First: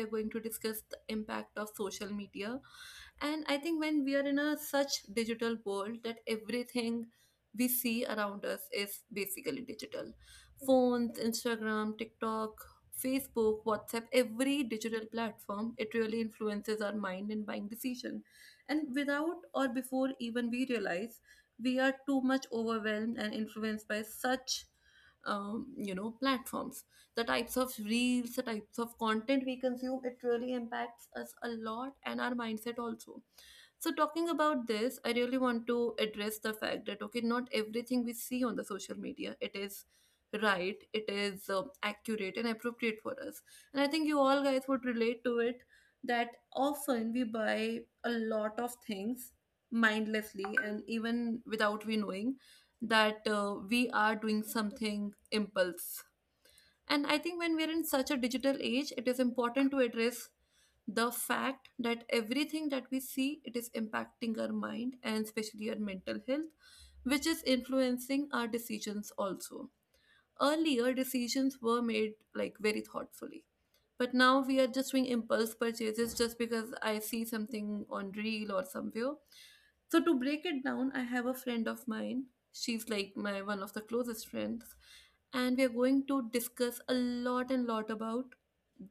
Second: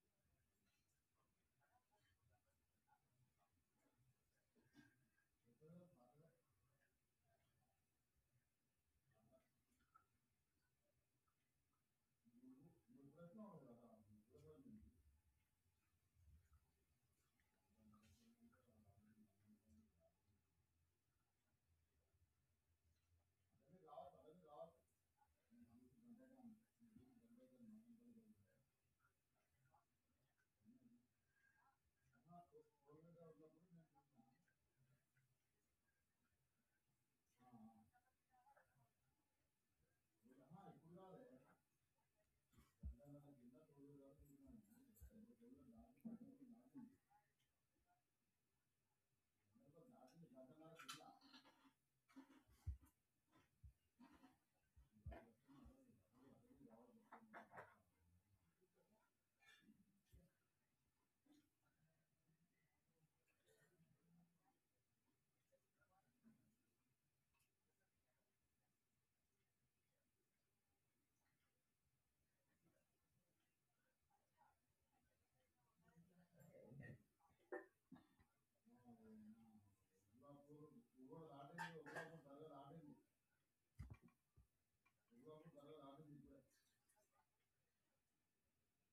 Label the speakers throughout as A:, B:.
A: are going to discuss the impact of social media. And I think when we are in a such digital world, that everything we see around us is basically digital — phones, Instagram, TikTok, Facebook, WhatsApp. Every digital platform, it really influences our mind in buying decision. And without or before even we realize, we are too much overwhelmed and influenced by such platforms. The types of reels, the types of content we consume, it really impacts us a lot and our mindset also. So, talking about this, I really want to address the fact that, okay, not everything we see on the social media, it is right, it is accurate and appropriate for us. And I think you all guys would relate to it that often we buy a lot of things mindlessly, and even without we knowing that we are doing something impulse. And I think when we're in such a digital age, it is important to address the fact that everything that we see, it is impacting our mind and especially our mental health, which is influencing our decisions also. Earlier decisions were made like very thoughtfully, but now we are just doing impulse purchases just because I see something on reel or somewhere. So to break it down, I have a friend of mine. She's like my one of the closest friends, and we are going to discuss a lot and lot about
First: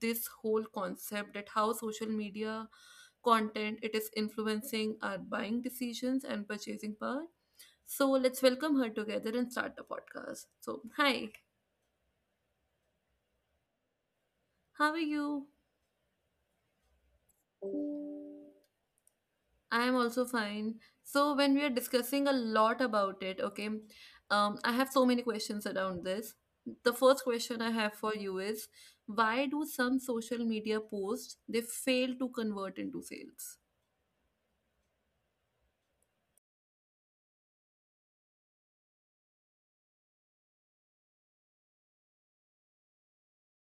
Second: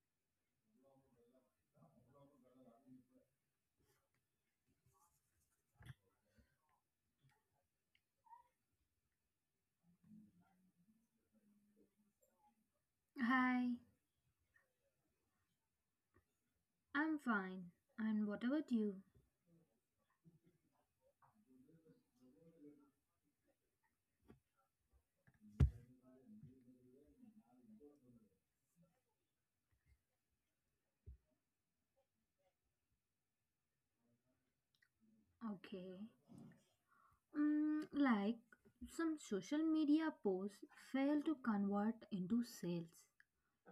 A: this whole concept that how social media content, it is influencing our buying decisions and purchasing power. So let's welcome her together and start the podcast. So hi,
B: Hi,
A: how are you?
B: I'm fine. And what about you?
A: I am also fine. So when we are discussing a lot about it, okay, I have so many questions around this. The first question I have for you is, why do some social media posts they fail to convert into sales?
B: Okay. Mm, like some social media posts fail to convert into sales,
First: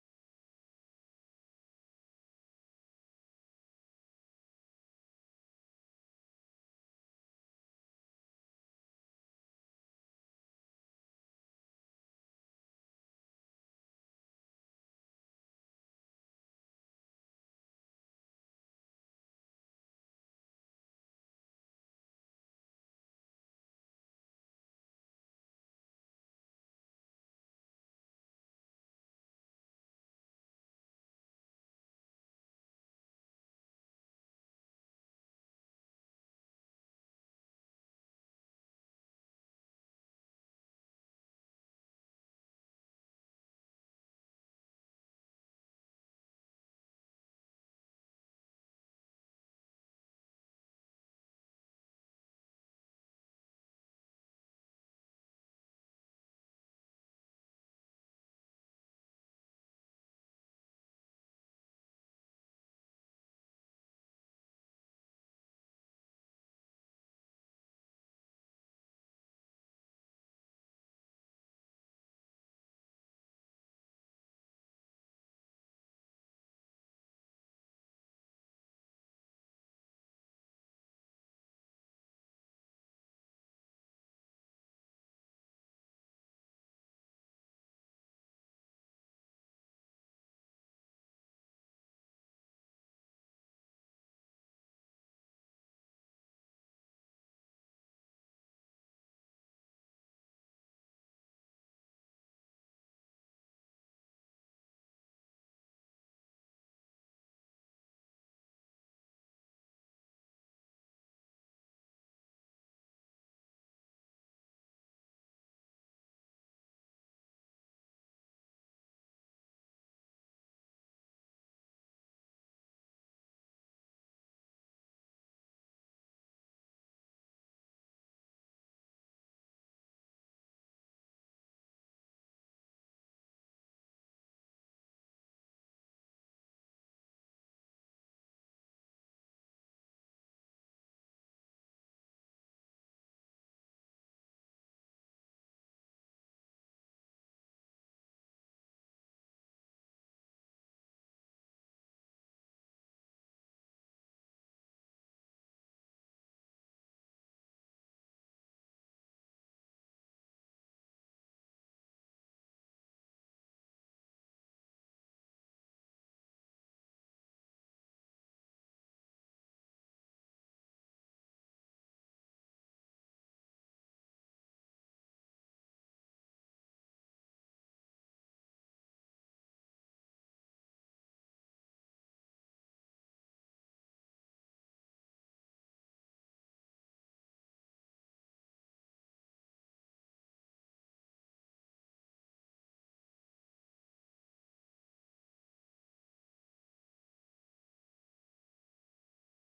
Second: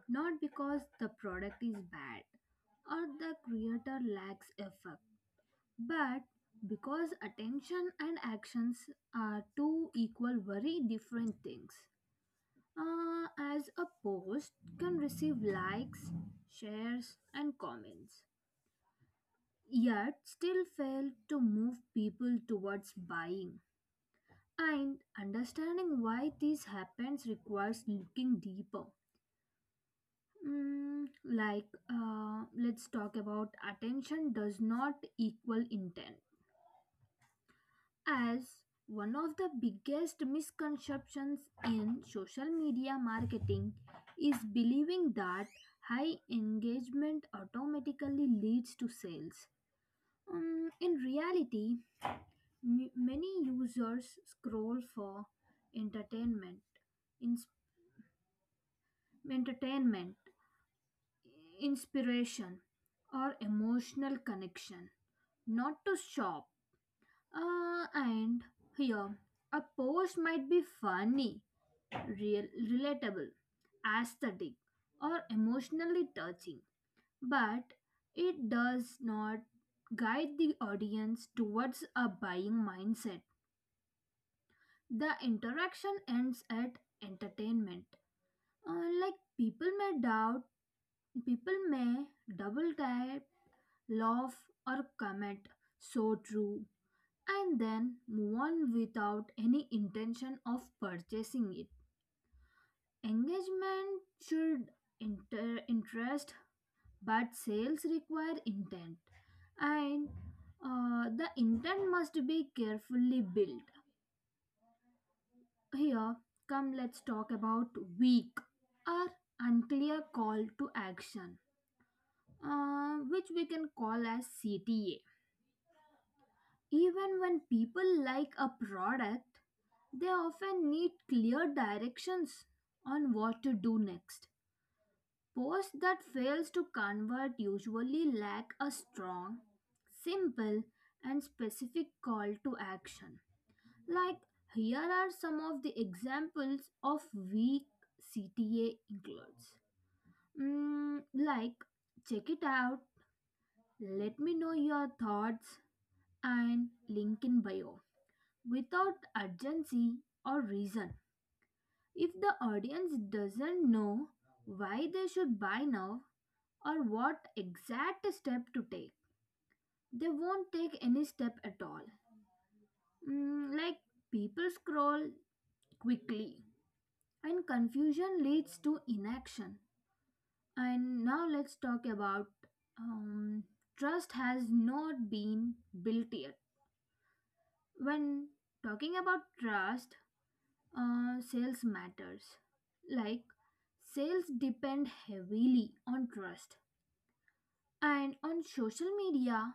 B: not because the product is bad or the creator lacks effort, but because attention and actions are two equal, very different things. Uh, as a post can receive likes, shares, and comments yet still fail to move people towards buying. And understanding why this happens requires looking deeper. Let's talk about attention does not equal intent. As one of the biggest misconceptions in social media marketing is believing that high engagement automatically leads to sales. In reality, many users scroll for entertainment, ins- entertainment, inspiration, or emotional connection, not to shop. And here, a post might be funny, real, relatable, aesthetic, or emotionally touching, but it does not guide the audience towards a buying mindset. The interaction ends at entertainment. Like people may double tap, laugh, or comment, so true, and then move on without any intention of purchasing it. Engagement should interest, but sales require intent, and the intent must be carefully built. Here, come let's talk about weak or unclear call to action, which we can call as CTA. Even when people like a product, they often need clear directions on what to do next. Posts that fails to convert usually lack a strong, simple, and specific call to action. Like, here are some of the examples of weak CTA includes. Mm, like, check it out, let me know your thoughts, and link in bio without urgency or reason. If the audience doesn't know why they should buy now or what exact step to take, they won't take any step at all. Mm, like, people scroll quickly and confusion leads to inaction. And now let's talk about um, trust has not been built yet. When talking about trust, sales matters. Like sales depend heavily on trust, and on social media,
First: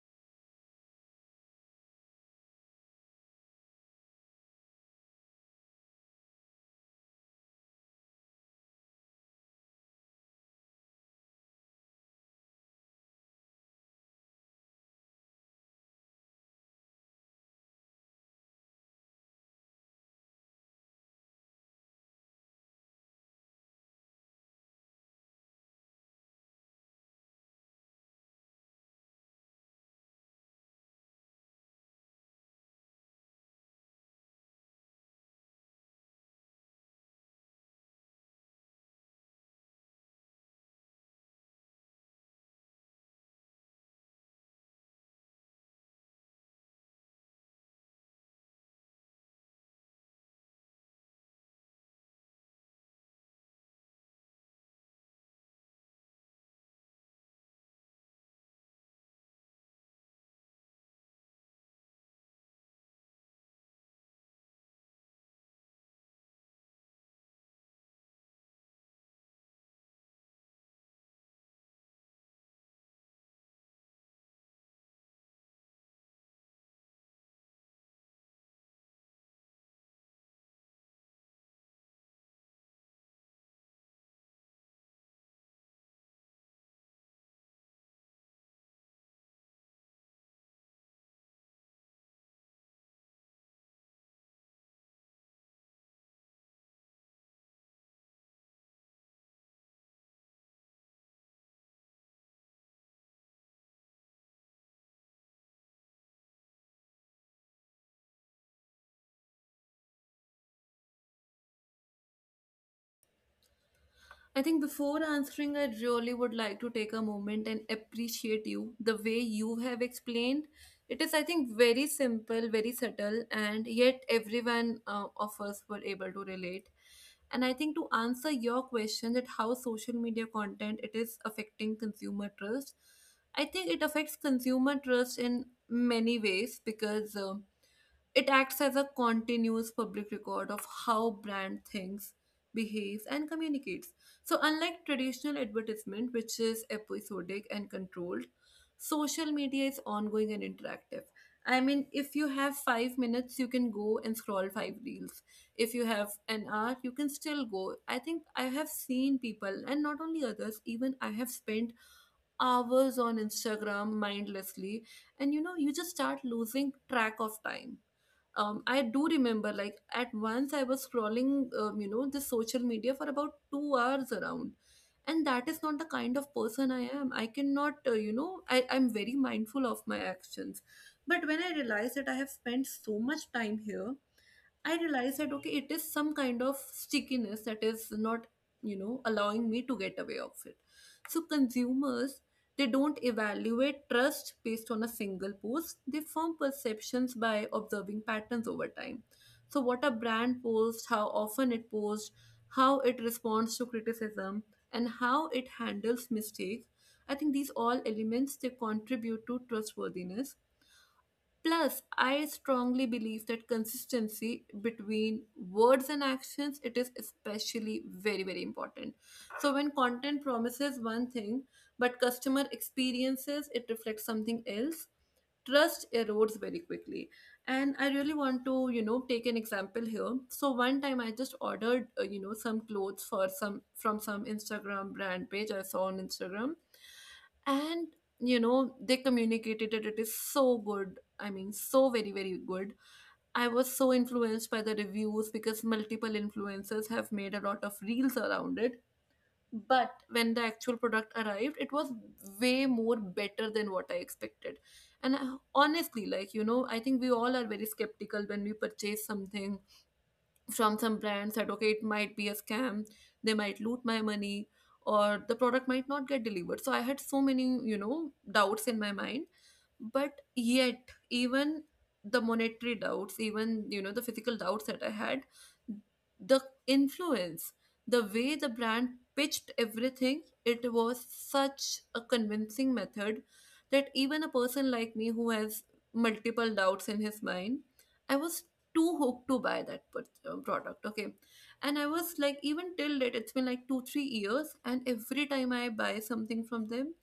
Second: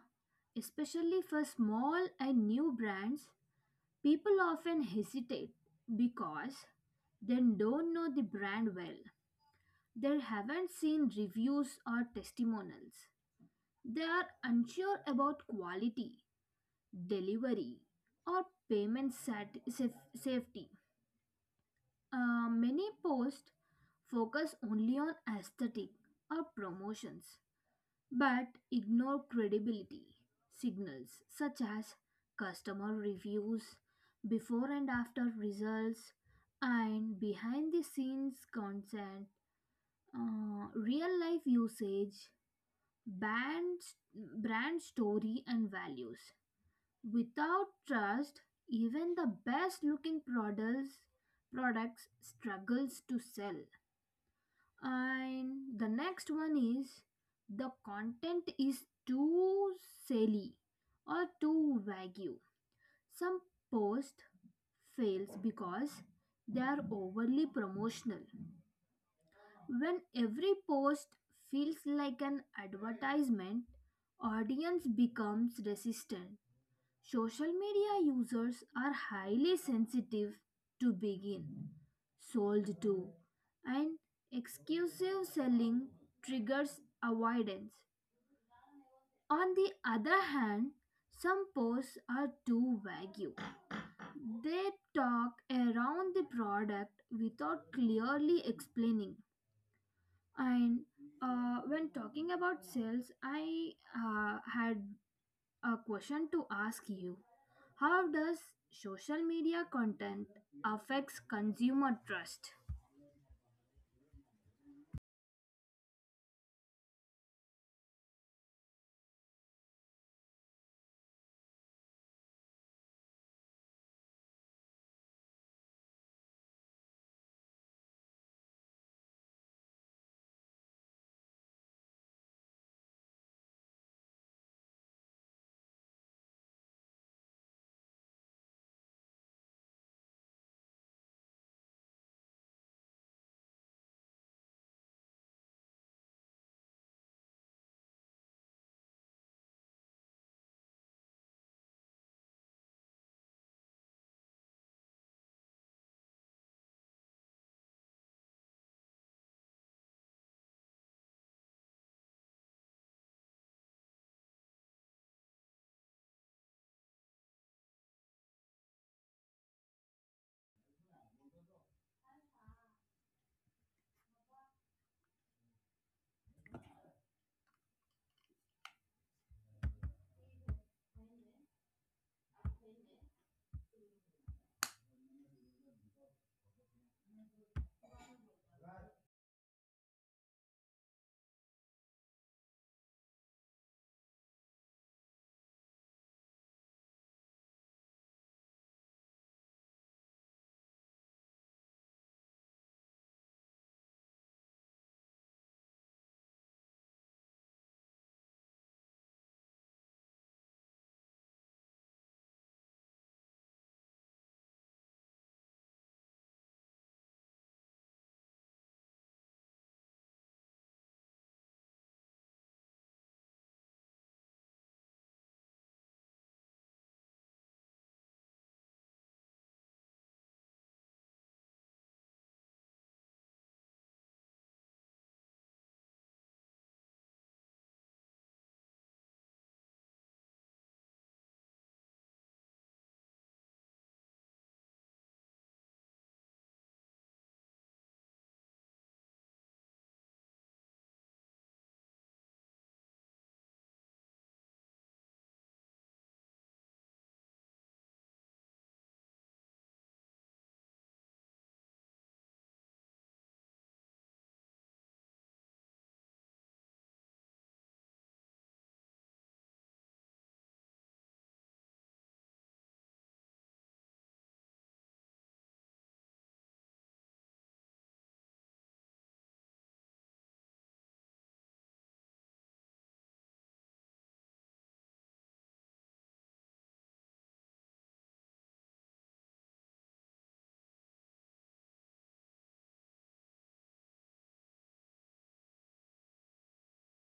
B: especially for small and new brands, people often hesitate because they don't know the brand well. They haven't seen reviews or testimonials. They are unsure about quality, delivery, or payment safety. Many posts focus only on aesthetic or promotions but ignore credibility signals such as customer reviews, before and after results, and behind the scenes content, real life usage, brand story and values. Without trust, even the best looking products struggles to sell. And the next one is the content is too silly or too vague. Some post fails because they are overly promotional. When every post feels like an advertisement, audience becomes resistant. Social media users are highly sensitive to begin, sold to, and exclusive selling triggers avoidance. On the other hand, some posts are too vague. They talk around the product without clearly explaining. And when talking about sales, I had a question to ask you. How does social media content affects consumer trust?
A: I think before answering, I really would like to take a moment and appreciate you the way you have explained. It is, I think, very simple, very subtle, and yet everyone of us were able to relate. And I think to answer your question that how social media content, it is affecting consumer trust, I think it affects consumer trust in many ways because it acts as a continuous public record of how brand thinks, behaves, and communicates. So, unlike traditional advertisement, which is episodic and controlled, social media is ongoing and interactive. I mean, if you have 5 minutes, you can go and scroll five reels. If you have an hour, you can still go. I think I have seen people, and not only others, even I have spent hours on Instagram mindlessly. And you just start losing track of time. I do remember, like, at once I was scrolling, this social media for about 2 hours around. And that is not the kind of person I am. I cannot, I'm very mindful of my actions. But when I realized that I have spent so much time here, I realized that okay, it is some kind of stickiness that is not, allowing me to get away of it. So consumers, they don't evaluate trust based on a single post. They form perceptions by observing patterns over time. So what a brand posts, how often it posts, how it responds to criticism, and how it handles mistakes. I think these all elements, they contribute to trustworthiness. Plus, I strongly believe that consistency between words and actions, it is especially very very important. So when content promises one thing but customer experiences it reflects something else, trust erodes very quickly. And I really want to take an example here. So one time I just ordered some clothes for some from some Instagram brand page I saw on Instagram. And they communicated that it is so good. I mean, so very, very good. I was so influenced by the reviews because multiple influencers have made a lot of reels around it. But when the actual product arrived, it was way more better than what I expected. Honestly, like, I think we all are very skeptical when we purchase something from some brands that okay it might be a scam, they might loot my money, or the product might not get delivered. So I had so many doubts in my mind. But yet, even the monetary doubts, even the physical doubts that I had, the influence, the way the brand pitched everything, it was such a convincing method that even a person like me who has multiple doubts in his mind, I was too hooked to buy that product, okay. And I was like, even till date it's been like 2 3 years, and every time I buy something from them,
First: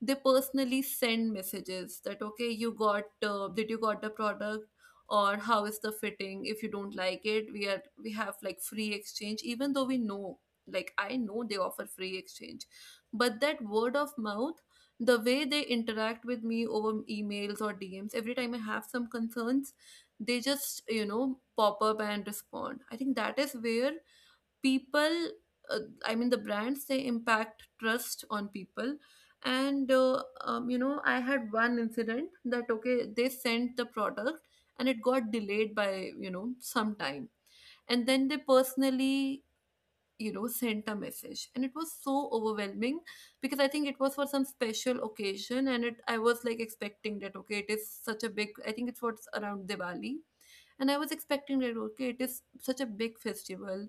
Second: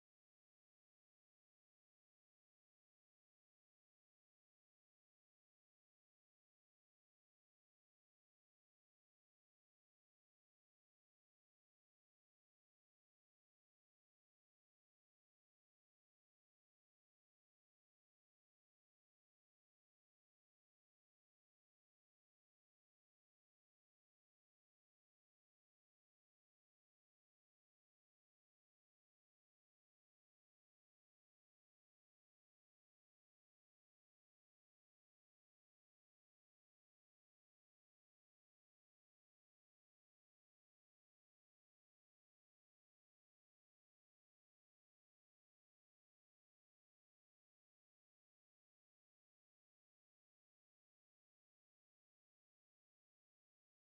A: they personally send messages that okay you got did you got the product, or how is the fitting. If you don't like it, we have like free exchange. Even though we know, like I know, they offer free exchange. But that word of mouth, the way they interact with me over emails or DMs every time I have some concerns, they just pop up and respond. I think that is where people, uh, I mean the brands, they impact trust on people. And I had one incident that okay they sent the product and it got delayed by some time. And then they personally sent a message, and it was so overwhelming because I think it was for some special occasion. And it I was like expecting that okay it is such a big — I think it's what's around Diwali. And I was expecting that okay, it is such a big festival.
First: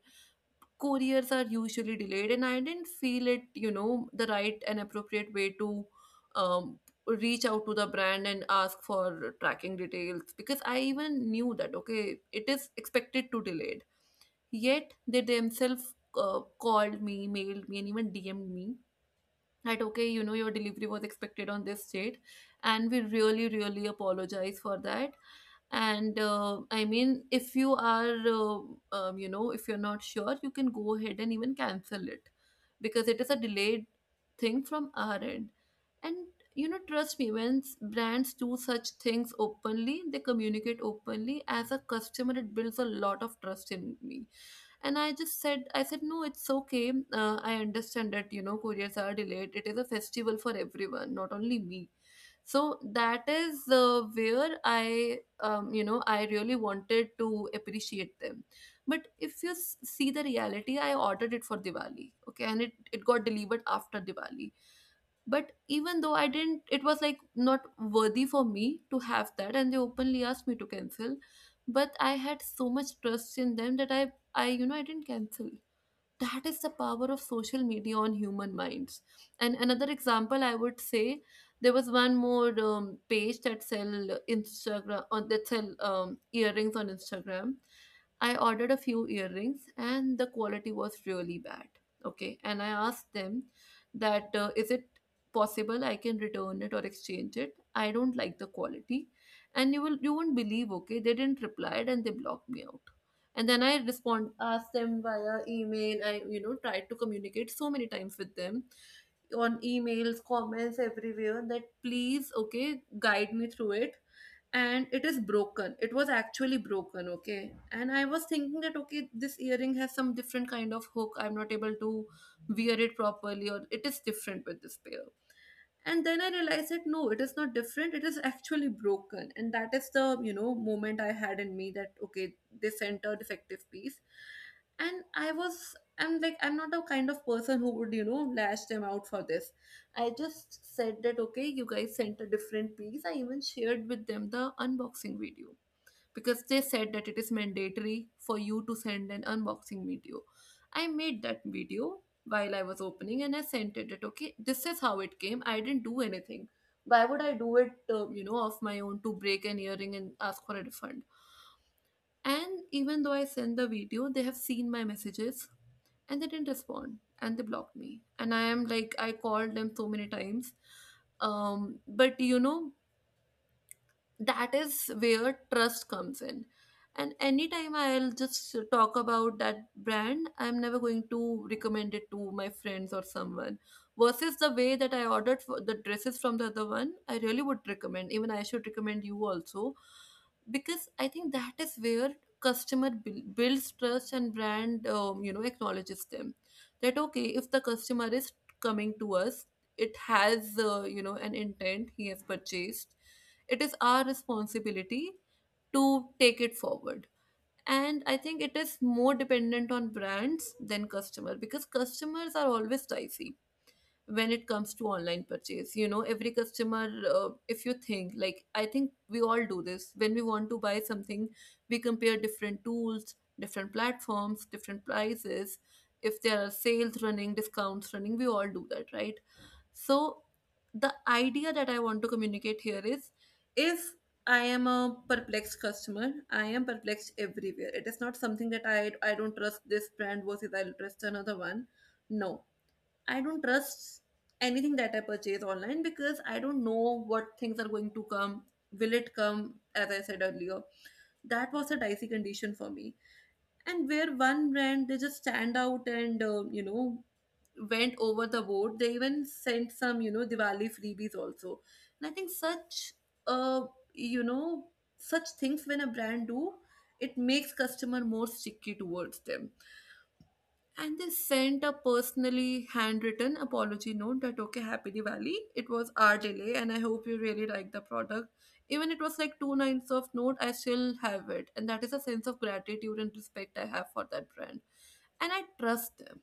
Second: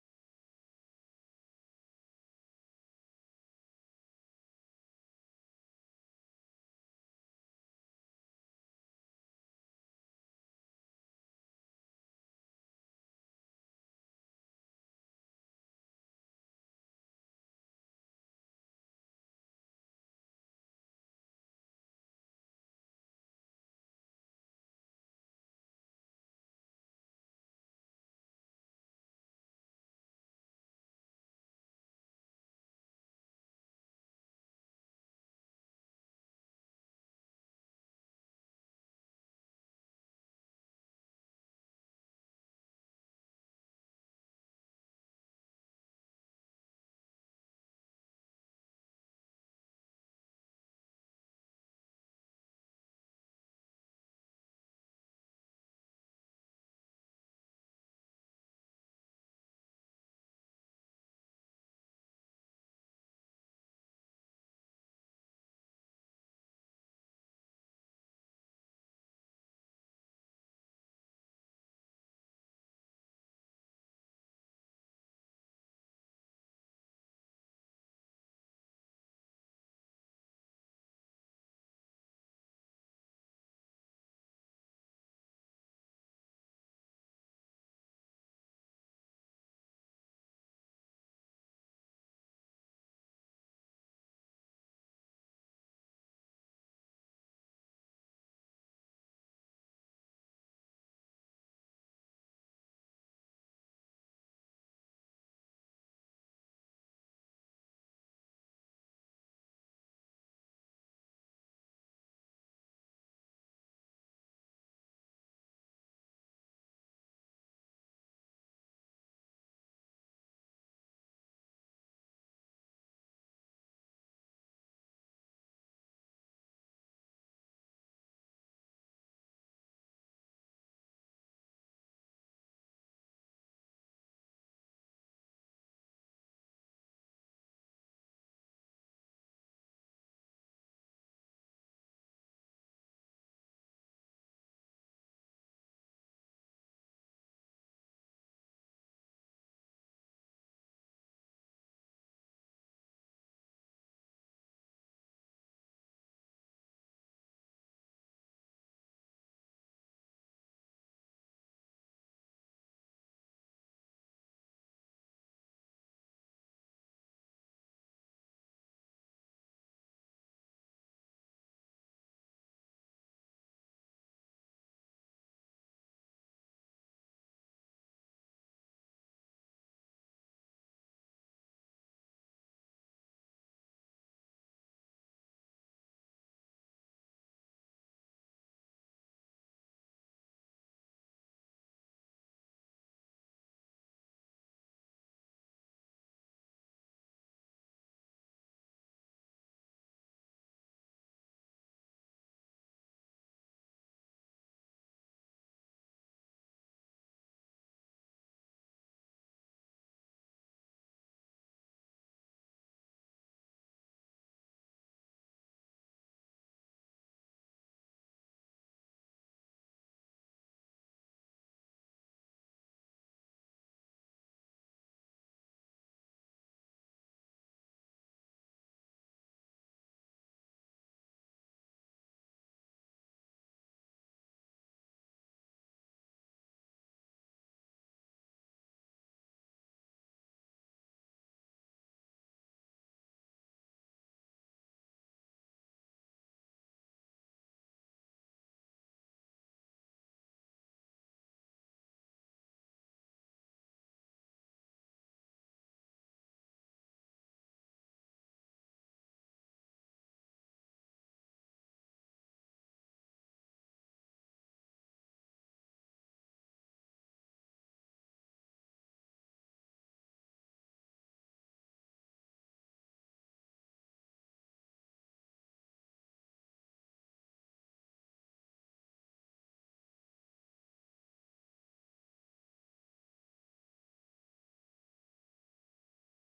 A: Couriers are usually delayed, and I didn't feel it, the right and appropriate way to um, reach out to the brand and ask for tracking details, because I even knew that okay, it is expected to delayed. Yet they themselves called me, mailed me, and even DM'd me that okay you know your delivery was expected on this date, and we really really apologize for that. And I mean, if you are you know if you're not sure, you can go ahead and even cancel it because it is a delayed thing from our end. And trust me, when brands do such things openly, they communicate openly. As a customer, it builds a lot of trust in me. And I said no it's okay, I understand that couriers are delayed, it is a festival for everyone not only me. So that is where I you know I really wanted to appreciate them. But if you see the reality, I ordered it for Diwali, okay, and it got delivered after Diwali. But even though I didn't — it was like not worthy for me to have that — and they openly asked me to cancel. But I had so much trust in them that I you know I didn't cancel. That is the power of social media on human minds. And another example I would say, there was one more page that sell Instagram on, that sell earrings on Instagram. I ordered a few earrings and the quality was really bad, okay. And I asked them that is it possible I can return it or exchange it, I don't like the quality. And you won't believe, okay, they didn't reply and they blocked me out. And then I respond, ask them via email, I tried to communicate so many times with them on emails, comments, everywhere that please okay guide me through it. And it is broken — it was actually broken, okay. And I was thinking that okay, this earring has some different kind of hook, I'm not able to wear it properly, or it is different with this pair. And then I realized that no, it is not different, it is actually broken. And that is the moment I had in me that okay they sent a defective piece. And I'm like, I'm not a kind of person who would lash them out for this. I just said that okay, you guys sent a different piece, I even shared with them the unboxing video because they said that it is mandatory for you to send an unboxing video. I made that video while I was opening, and I sent it that okay, this is how it came. I didn't do anything. Why would I do it, of my own to break an earring and ask for a refund? And even though I sent the video, they have seen my messages and they didn't respond and they blocked me. And I am like, I called them so many times. Um, but you know, that is where trust comes in, and anytime I'll just talk about that brand, I'm never going to recommend it to my friends or someone, versus the way that I ordered for the dresses from the other one. I really would recommend, even I should recommend you also, because I think that is where builds trust and brand acknowledges them, that okay, if the customer is coming to us, it has an intent, he has purchased, it is our responsibility to take it forward. And I think it is more dependent on brands than customer, because customers are always dicey when it comes to online purchase. You know, every customer, if you think, like I think we all do this. When we want to buy something, we compare different tools, different platforms, different prices. If there are sales running, discounts running, we all do that, right? So the idea that I want to communicate here is, if I am a perplexed customer, I am perplexed everywhere. It is not something that I don't trust this brand versus I'll trust another one. No. I don't trust anything that I purchase online because I don't know what things are going to come. Will it come as I said earlier? That was a dicey condition for me. And where one brand, they just stand out and went over the board. They even sent some, you know, Diwali freebies also. And I think such, uh, you know, such things when a brand do, it makes customer more sticky towards them. And they sent a personally handwritten apology note that okay, happy Diwali. It was our delay, and I hope you really like the product. Even it was like two-ninths of note, I still have it, and that is a sense of gratitude and respect I have for that brand, and I trust them.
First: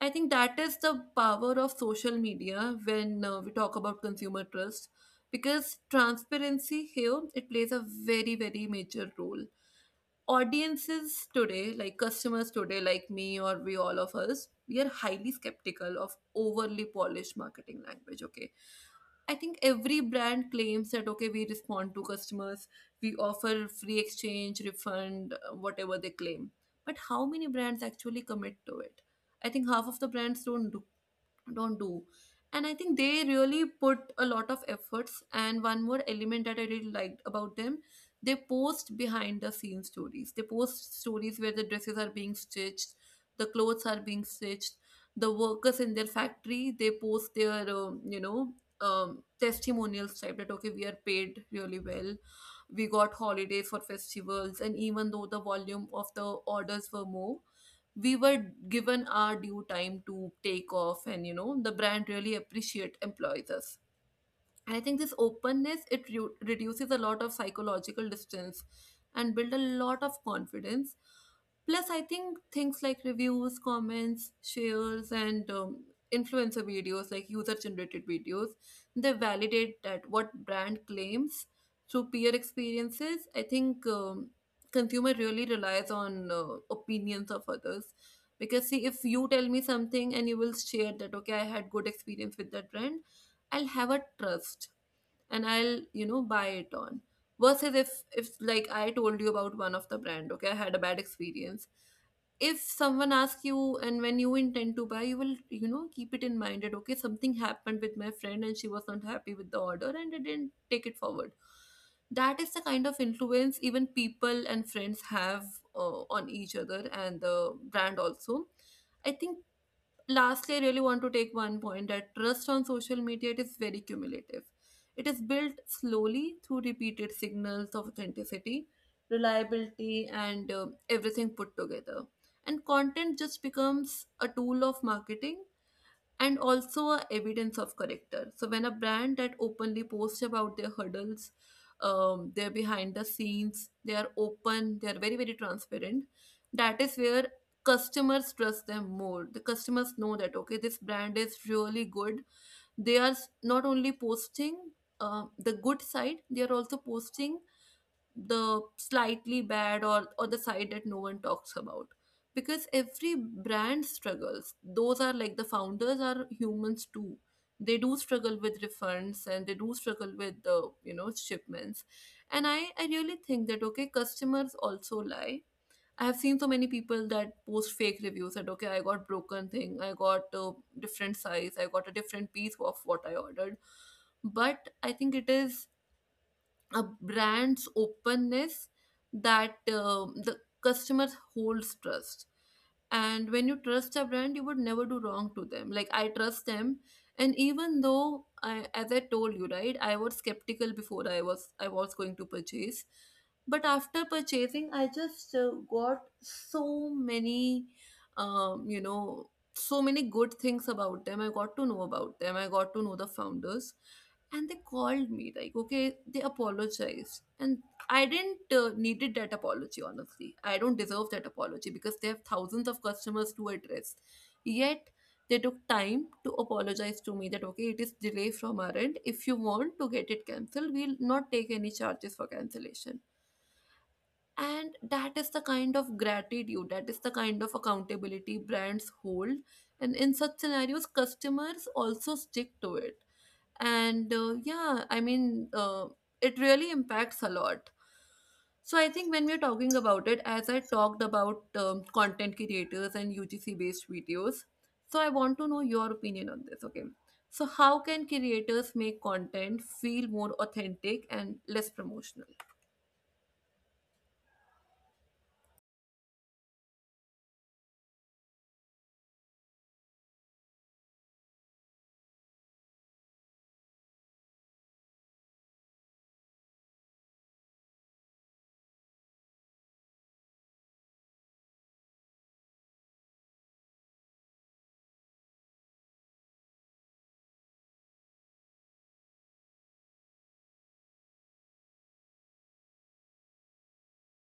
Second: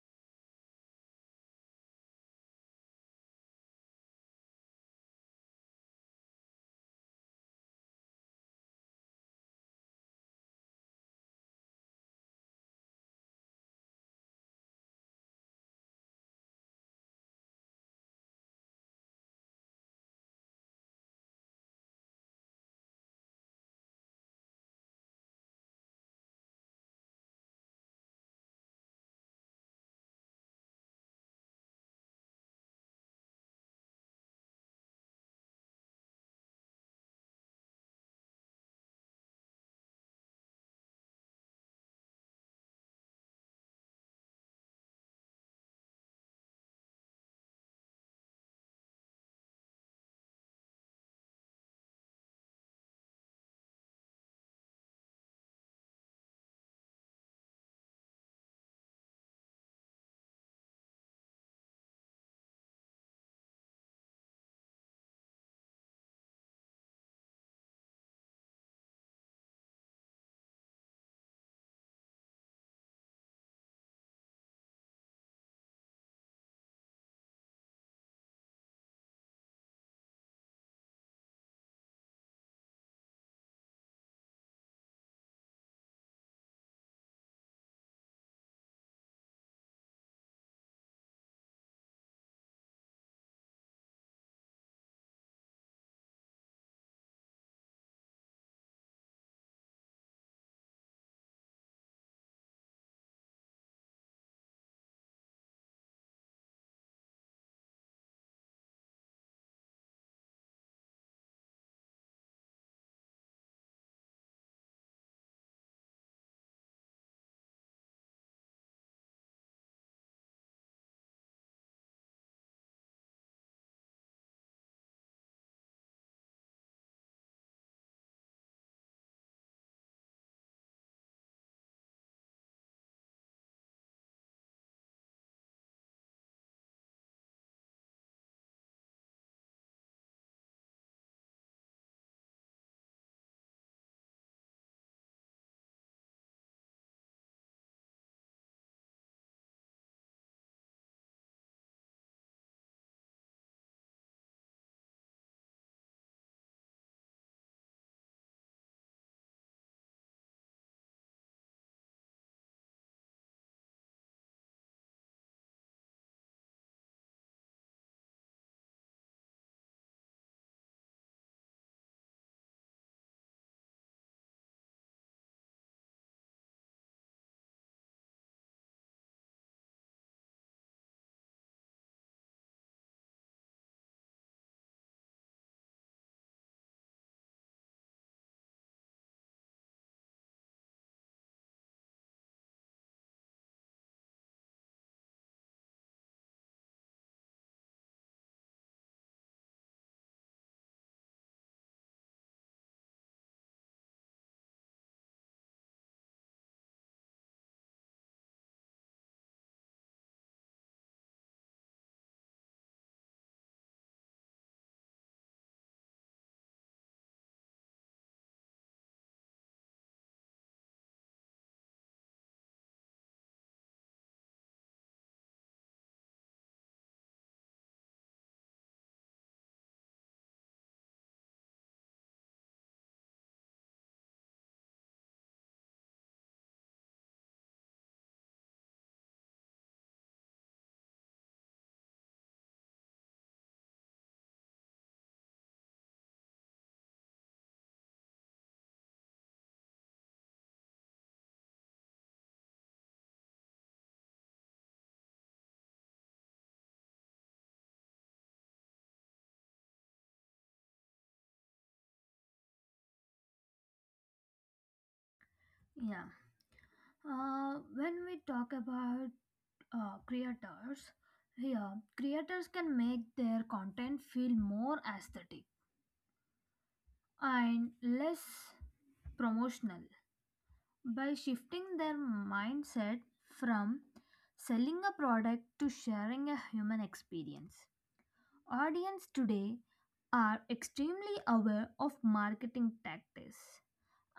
A: I think that is the power of social media when we talk about consumer trust, because transparency here, it plays a very, very major role. Audiences today, like customers today, like me, or we all of us, we are highly skeptical of overly polished marketing language. Okay. I think every brand claims that okay, we respond to customers, we offer free exchange, refund, whatever they claim. But how many brands actually commit to it? I think half of the brands don't, don't do. And I think they really put a lot of efforts. And one more element that I really liked about them, they post behind the scenes stories, they post stories where the dresses are being stitched, the clothes are being stitched. The workers in their factory, they post their testimonials type, that okay, we are paid really well, we got holidays for festivals, and even though the volume of the orders were more, we were given our due time to take off. And you know, the brand really appreciate employs us. And I think this openness, reduces a lot of psychological distance and build a lot of confidence. Plus, I think things like reviews, comments, shares, and influencer videos, like user generated videos, they validate that what brand claims through peer experiences. I think consumer really relies on opinions of others. Because see, if you tell me something and you will share that okay, I had good experience with that brand, I'll have a trust and I'll, you know, buy it on. Versus if, like I told you about one of the brand, okay, I had a bad experience, if someone asks you and when you intend to buy, you will, you know, keep it in mind that okay, something happened with my friend and she was not happy with the order, and I didn't take it forward. That is the kind of influence even people and friends have, on each other and the brand also. I think lastly, I really want to take one point, that trust on social media, it is very cumulative. It is built slowly through repeated signals of authenticity, reliability, and everything put together. And content just becomes a tool of marketing and also a evidence of character. So when a brand that openly posts about their hurdles, their behind the scenes, they are open, they are very, very transparent. That is where customers trust them more. The customers know that okay, this brand is really good. Not only posting the good side, they are also posting the slightly bad, or the side that no one talks about. Because every brand struggles, those are like, the founders are humans too, they do struggle with refunds, and they do struggle with the, you know, shipments. And I really think that okay, customers also lie. I have seen so many people that post fake reviews, that okay, I got broken thing, I got a different size, I got a different piece of what I ordered. But I think it is a brand's openness that, the customer holds trust. And when you trust a brand, you would never do wrong to them. Like, I trust them. And even though I, as I told you, right, I was skeptical before, I was going to purchase. But after purchasing, I just got so many um, you know so many good things about them. I got to know about them, I got to know the founders, and they called me, like, okay, they apologized. And I didn't needed that apology. Honestly, I don't deserve that apology, because they have thousands of customers to address. Yet they took time to apologize to me, that okay, it is delay from our end, if you want to get it cancelled, we'll not take any charges for cancellation. And that is the kind of gratitude, that is the kind of accountability brands hold. And in such scenarios, customers also stick to it. And yeah, it really impacts a lot. So I think when we're talking about it, as I talked about content creators and ugc based videos, so I want to know your opinion on this. Okay, so how can creators make content feel more authentic and less promotional?
B: Yeah. When we talk about creators, yeah, creators can make their content feel more aesthetic and less promotional, by shifting their mindset from selling a product to sharing a human experience. Audience today are extremely aware of marketing tactics,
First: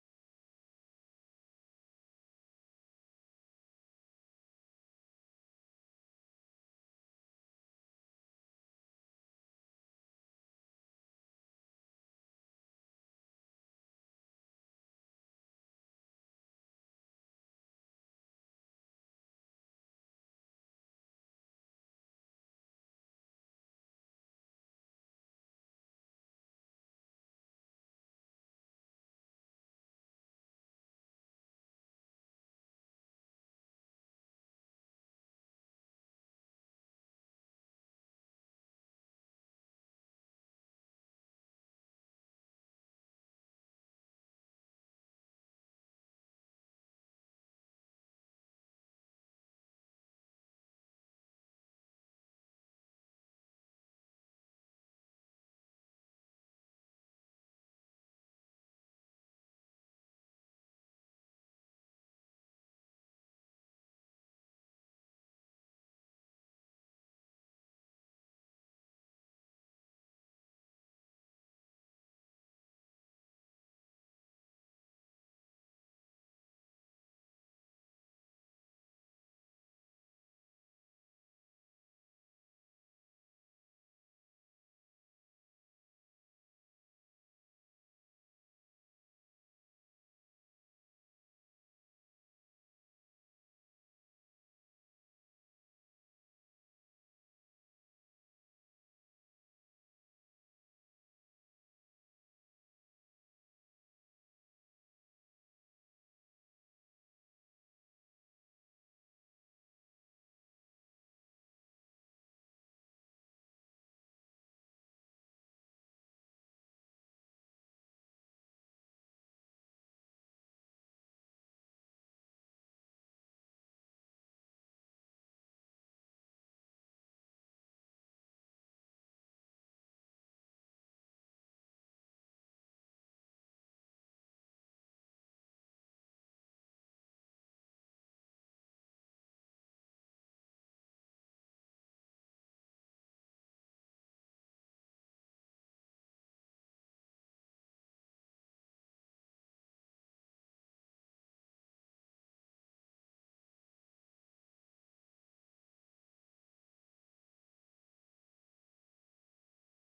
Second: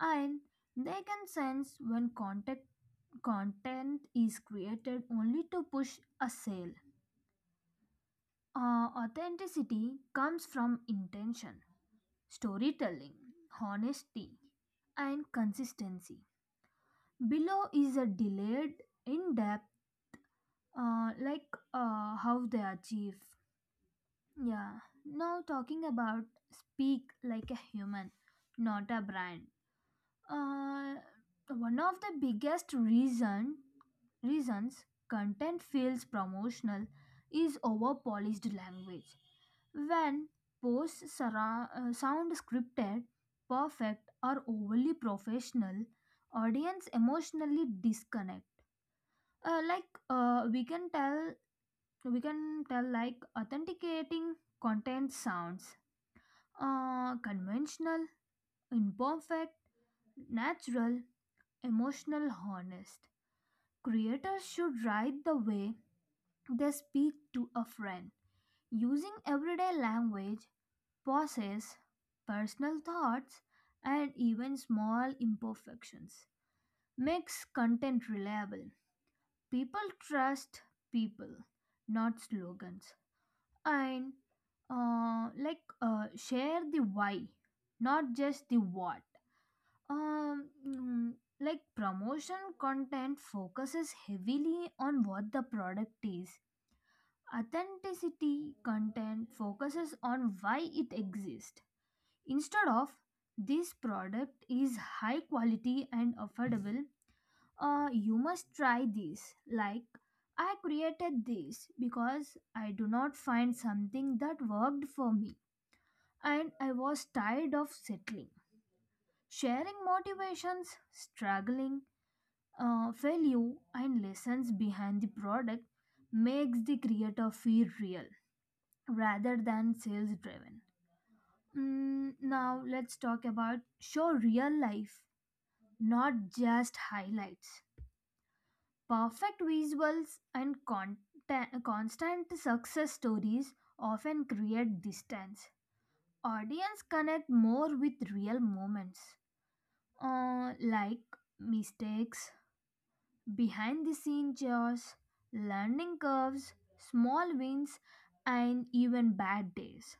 B: and they can sense when content is created only to push a sale. Authenticity comes from intention, storytelling, honesty, and consistency. Below is a delayed, in depth how they achieve. Yeah. Now talking about speak like a human, not a brand. Uh, one of the biggest reasons content feels promotional is over polished language. When posts sound scripted, perfect, or overly professional, audience emotionally disconnect. uh, like we can tell, we can tell, like authenticating content sounds conventional, imperfect, natural, emotional, honest. Creators should write the way they speak to a friend, using everyday language, pauses, personal thoughts, and even small imperfections makes content reliable. People trust people, not slogans. And share the why, not just the what. Um mm, like promotion content focuses heavily on what the product is. Authenticity content focuses on why it exists. Instead of this product is high quality and affordable, you must try this, like I created this because I do not find something that worked for me and I was tired of settling. Sharing motivations, struggling, failure, and lessons behind the product makes the creator feel real rather than sales driven. Now, let's talk about show real life, not just highlights. Perfect visuals and content, constant success stories often create distance. Audience connect more with real moments. Like mistakes, behind the scene chores, learning curves, small wins, and even bad days.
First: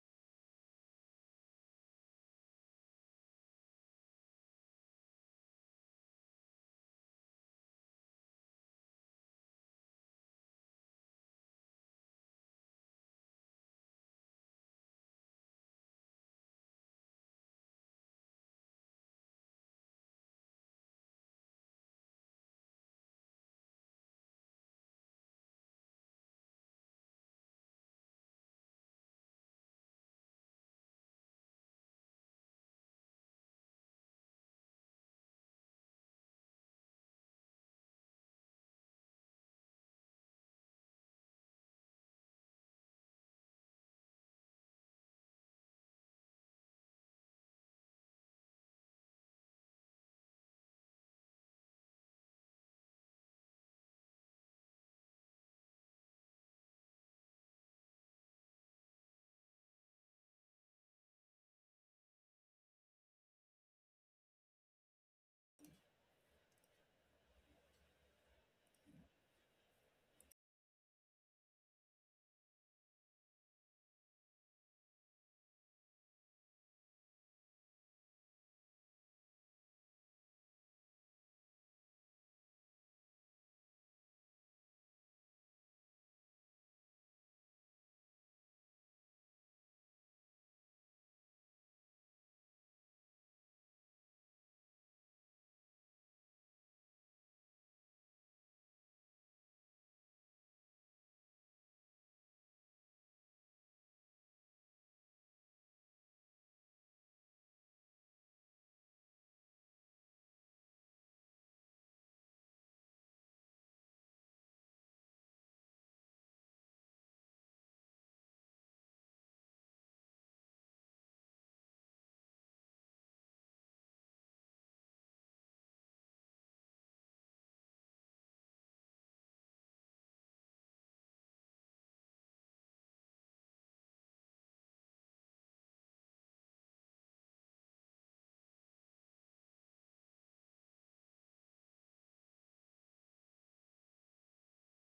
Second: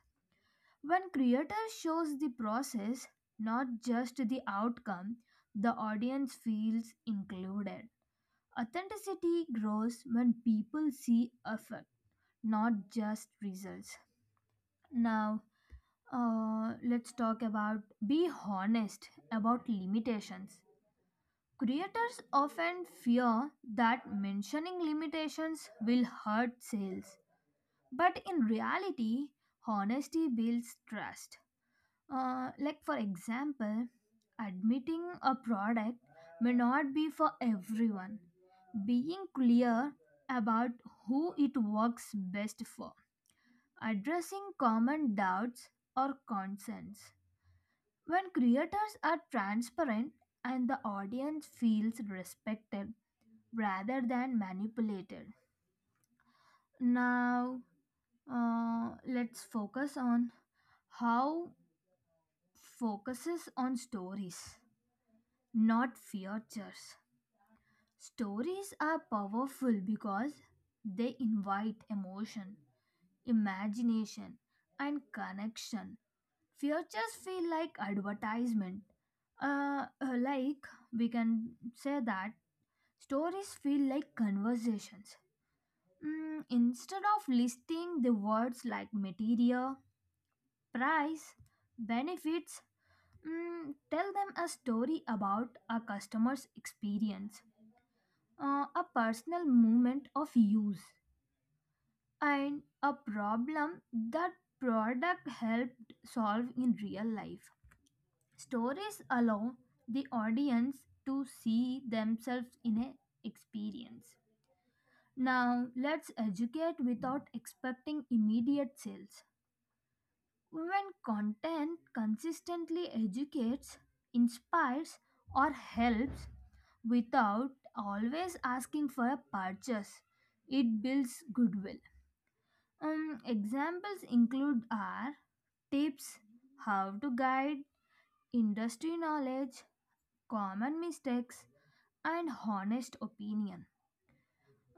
B: When creator shows the process, not just the outcome, the audience feels included. Authenticity grows when people see effort, not just results. Now, let's talk about be honest about limitations. Creators often fear that mentioning limitations will hurt sales, but in reality, honesty builds trust. For example, admitting a product may not be for everyone. Being clear about who it works best for, addressing common doubts or concerns. When creators are transparent and the audience feels respected, rather than manipulated. Now, let's focus on how focuses on stories, not features. Stories are powerful because they invite emotion, imagination, and connection. Features feel like advertisement. Like we can say that stories feel like conversations. Instead of listing the words like material, price, benefits, tell them a story about a customer's experience, a personal moment of use, and a problem that product helped solve in real life. Stories allow the audience to see themselves in a experience. Now, let's educate without expecting immediate sales. When content consistently educates, inspires, or helps without always asking for a purchase, it builds goodwill. Examples include are tips, how to guide, industry knowledge, common mistakes, and honest opinion.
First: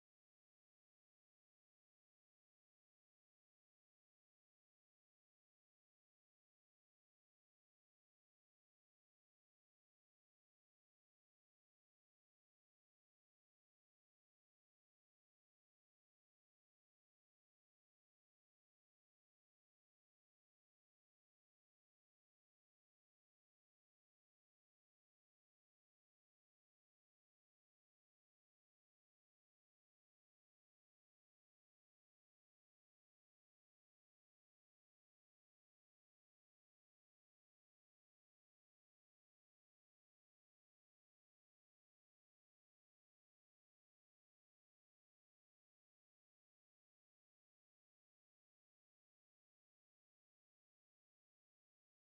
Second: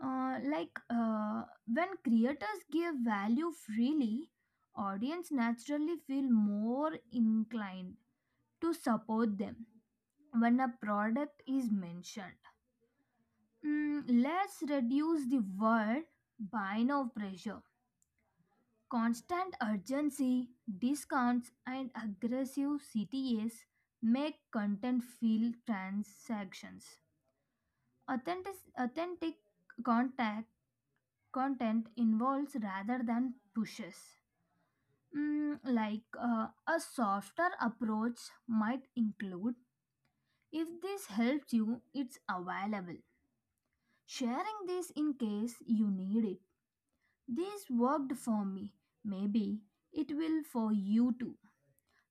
B: Uh, like uh, when creators give value freely, audience naturally feel more inclined to support them when a product is mentioned. Let's reduce the word buy now pressure. Constant urgency, discounts, and aggressive CTAs make content feel transactions. Authentic, authentic contact, content involves rather than pushes. A softer approach might include if this helps you, it's available. Sharing this in case you need it. This worked for me. Maybe it will for you too.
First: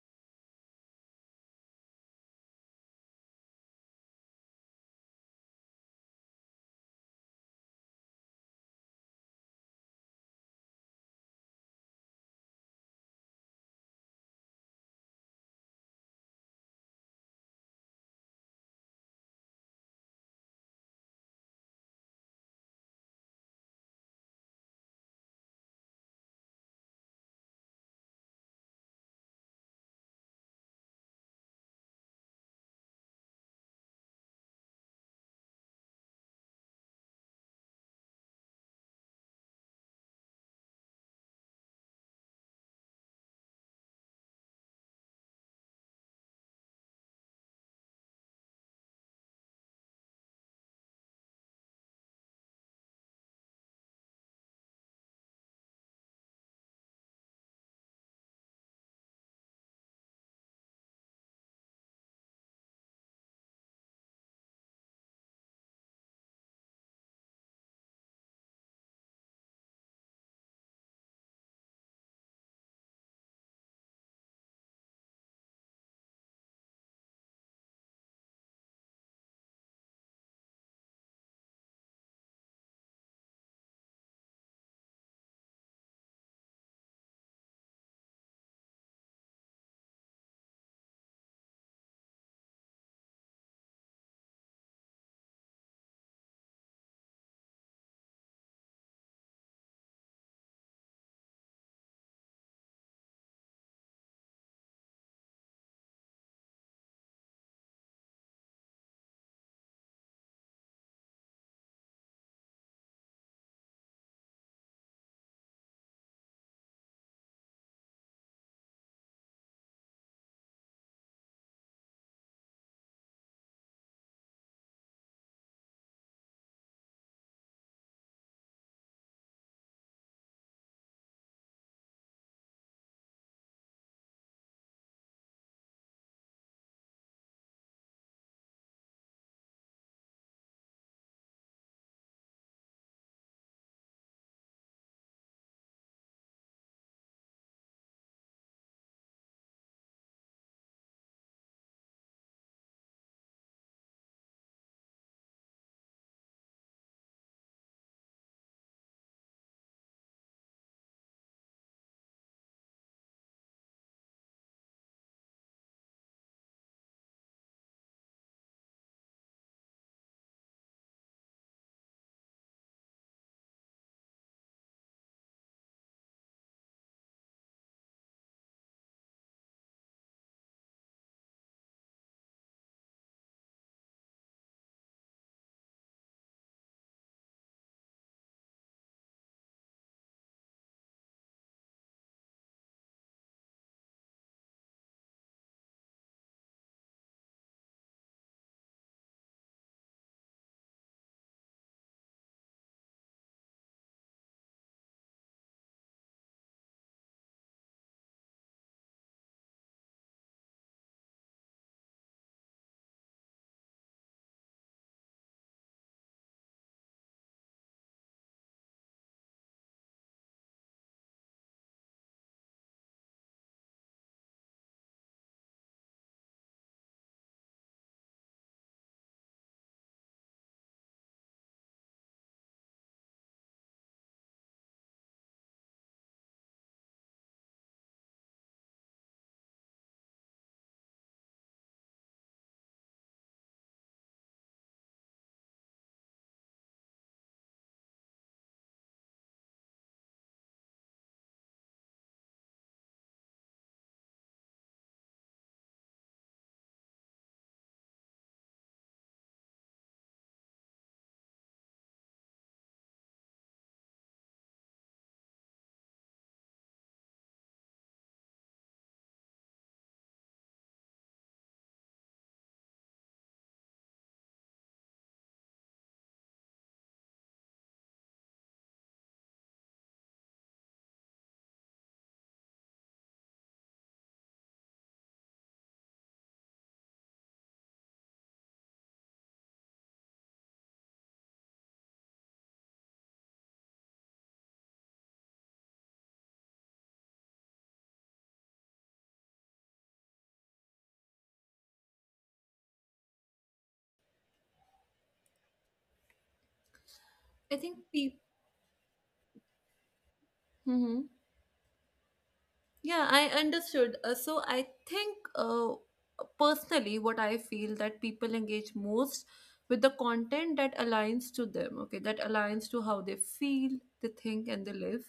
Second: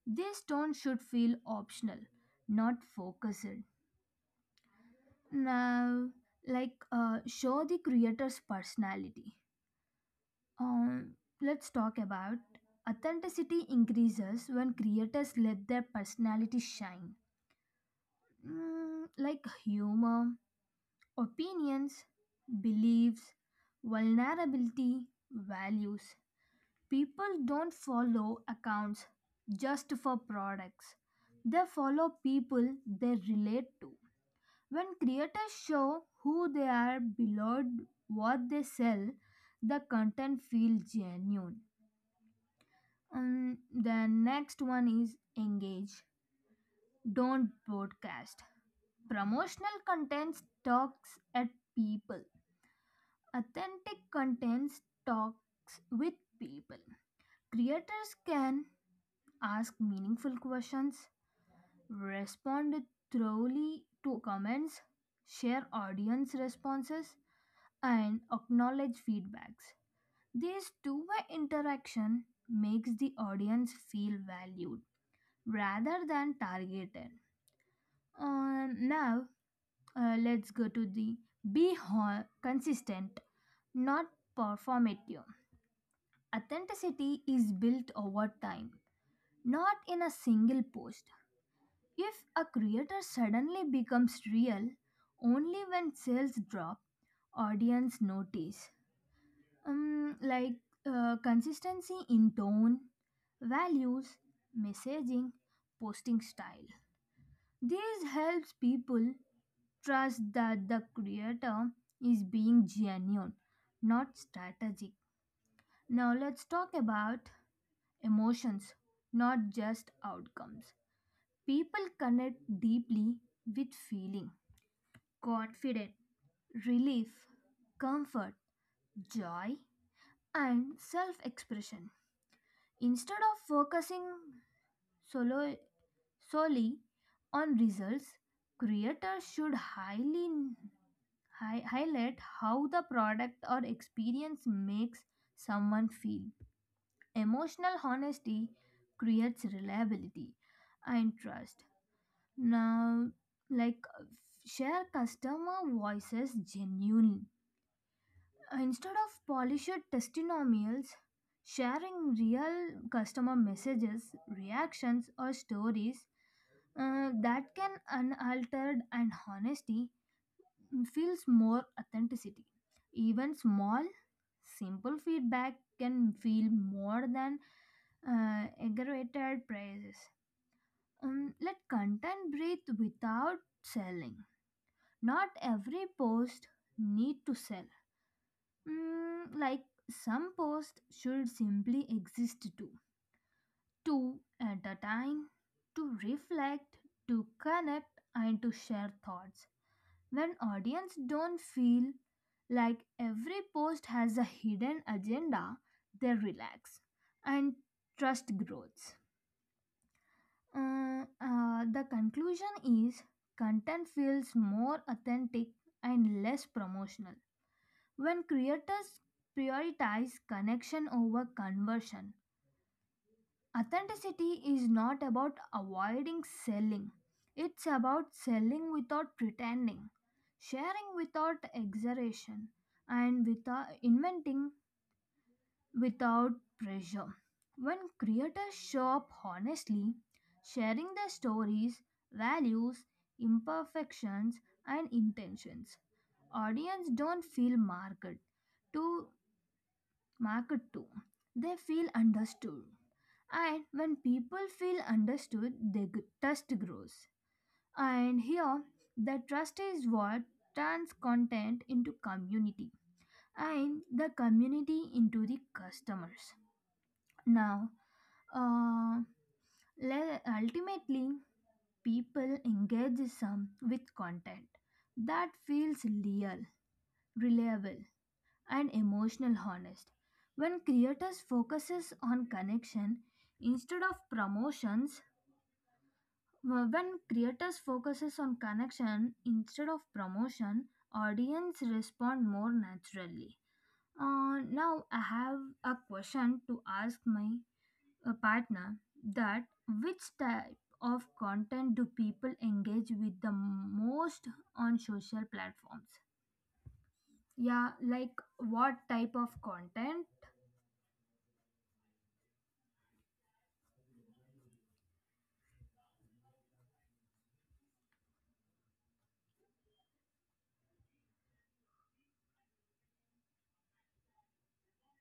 B: This tone should feel optional, not focused. Now, show the creator's personality. Um, let's talk about authenticity increases when creators let their personality shine. Like humor, opinions, beliefs, vulnerability, values. People don't follow accounts just for products, they follow people they relate to. When creators show who they are below what they sell, the content feels genuine. And the next one is engage, don't broadcast. Promotional content talks at people, authentic content talks with people. Creators can ask meaningful questions, respond thoroughly to comments, share audience responses, and acknowledge feedbacks. This two-way interaction makes the audience feel valued rather than targeted. Now, let's go to the be consistent, not performative. Authenticity is built over time, not in a single post. If a creator suddenly becomes real only when sales drop, audience notice. Um, like consistency in tone, values, messaging, posting style. This helps people trust that the creator is being genuine, not strategic. Now let's talk about emotions, not just outcomes. People connect deeply with feeling, confidence, relief, comfort, joy, and self expression. Instead of focusing solo, solely on results, creators should highlight how the product or experience makes someone feel. Emotional honesty creates reliability and trust. Now, like share customer voices genuinely. Instead of polished testimonials, sharing real customer messages, reactions, or stories that can unaltered and honesty feels more authenticity. Even small, simple feedback can feel more than aggravated praises. Let content breathe without selling. Not every post need to sell. Like some posts should simply exist too. Two at a time, to reflect, to connect, and to share thoughts. When audience don't feel like every post has a hidden agenda, they relax and trust grows. The conclusion is content feels more authentic and less promotional. When creators prioritize connection over conversion, authenticity is not about avoiding selling. It's about selling without pretending, sharing without exaggeration, and without pressure. When creators show up honestly, sharing their stories, values, imperfections, and intentions, audience don't feel marked to market to. They feel understood. And when people feel understood, their trust grows. And here, the trust is what turns content into community and the community into the customers. Now, uh, ultimately, people engage some with content that feels real, reliable, and emotional honest when creators focuses on connection instead of promotions, when creators focuses on connection instead of promotion, audience respond more naturally. Now I have a question to ask my partner that which type of content do people engage with the most on social platforms?
A: I think
B: Yeah, like what type of content?
A: people. Yeah, I understood. So I think, personally, what I feel, that people engage most with the content that aligns to them, okay, that aligns to how they feel, they think, and they live.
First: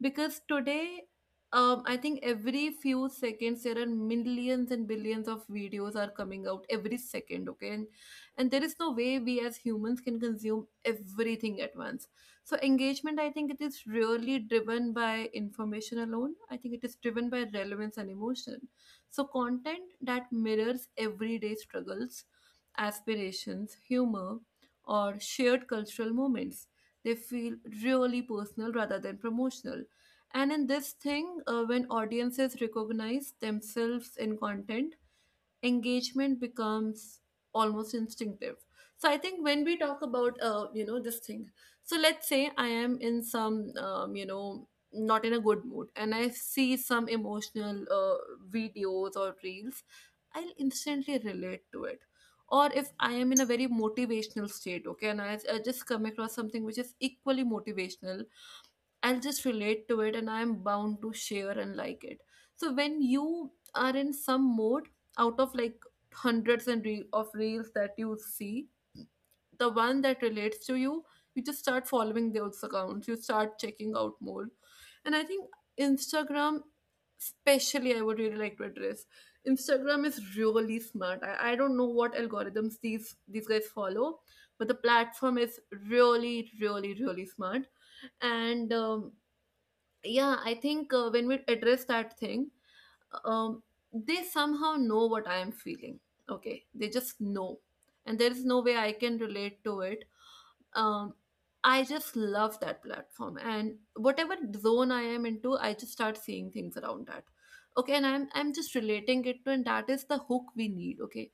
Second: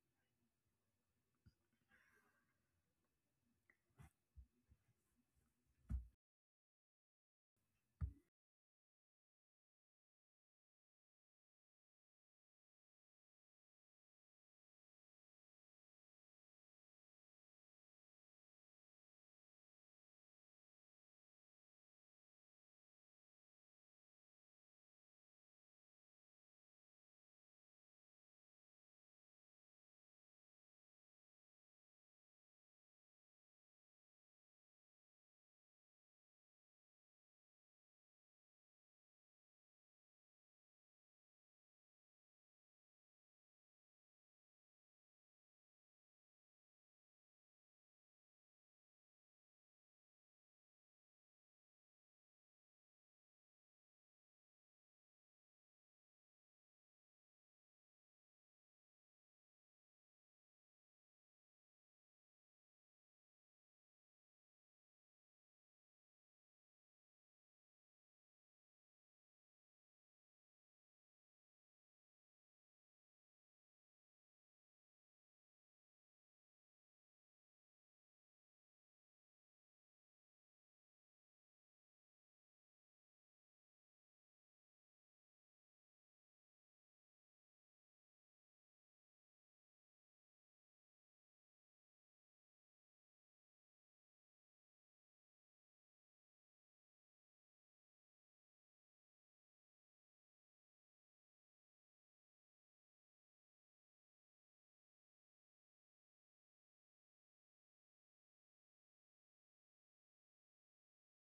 A: Because today, I think every few seconds there are millions and billions of videos are coming out every second, okay, and there is no way we as humans can consume everything at once. So engagement, I think it is really driven by information alone. I think it is driven by relevance and emotion. So content that mirrors everyday struggles, aspirations, humor, or shared cultural moments. They feel really personal rather than promotional. And in this thing, when audiences recognize themselves in content, engagement becomes almost instinctive. So I think when we talk about, this thing, so let's say I am in some, not in a good mood, and I see some emotional, videos or reels, I'll instantly relate to it. Or if I am in a very motivational state, okay, and I just come across something which is equally motivational, I'll just relate to it, and I'm bound to share and like it. So when you are in some mode, out of like hundreds of reels that you see, the one that relates to you, you just start following those accounts. You start checking out more. And I think Instagram, especially, I would really like to address. Instagram is really smart. I don't know what algorithms these guys follow, but the platform is really, really, really smart. And yeah, I think, when we address that thing, um, they somehow know what I am feeling, okay, they just know. And there is no way I can relate to it. um, I just love that platform, and whatever zone I am into, I just start seeing things around that, okay, and I'm just relating it to, and that is the hook we need, okay.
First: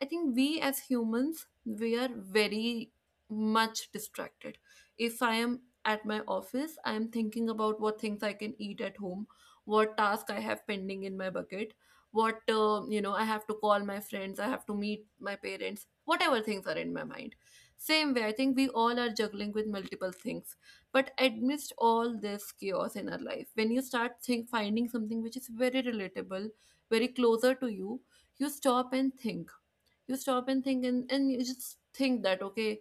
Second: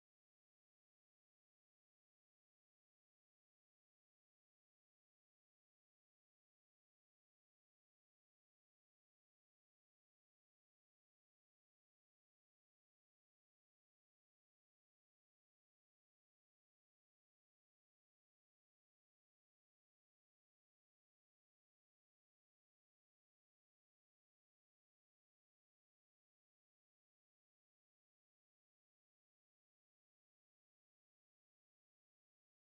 A: I think we as humans, we are very much distracted. If I am at my office, I am thinking about what things I can eat at home, what task I have pending in my bucket, what, I have to call my friends, I have to meet my parents, whatever things are in my mind. Same way, I think we all are juggling with multiple things. But amidst all this chaos in our life, when you start finding something which is very relatable, very closer to you, you stop and think you stop and think and you just think that okay.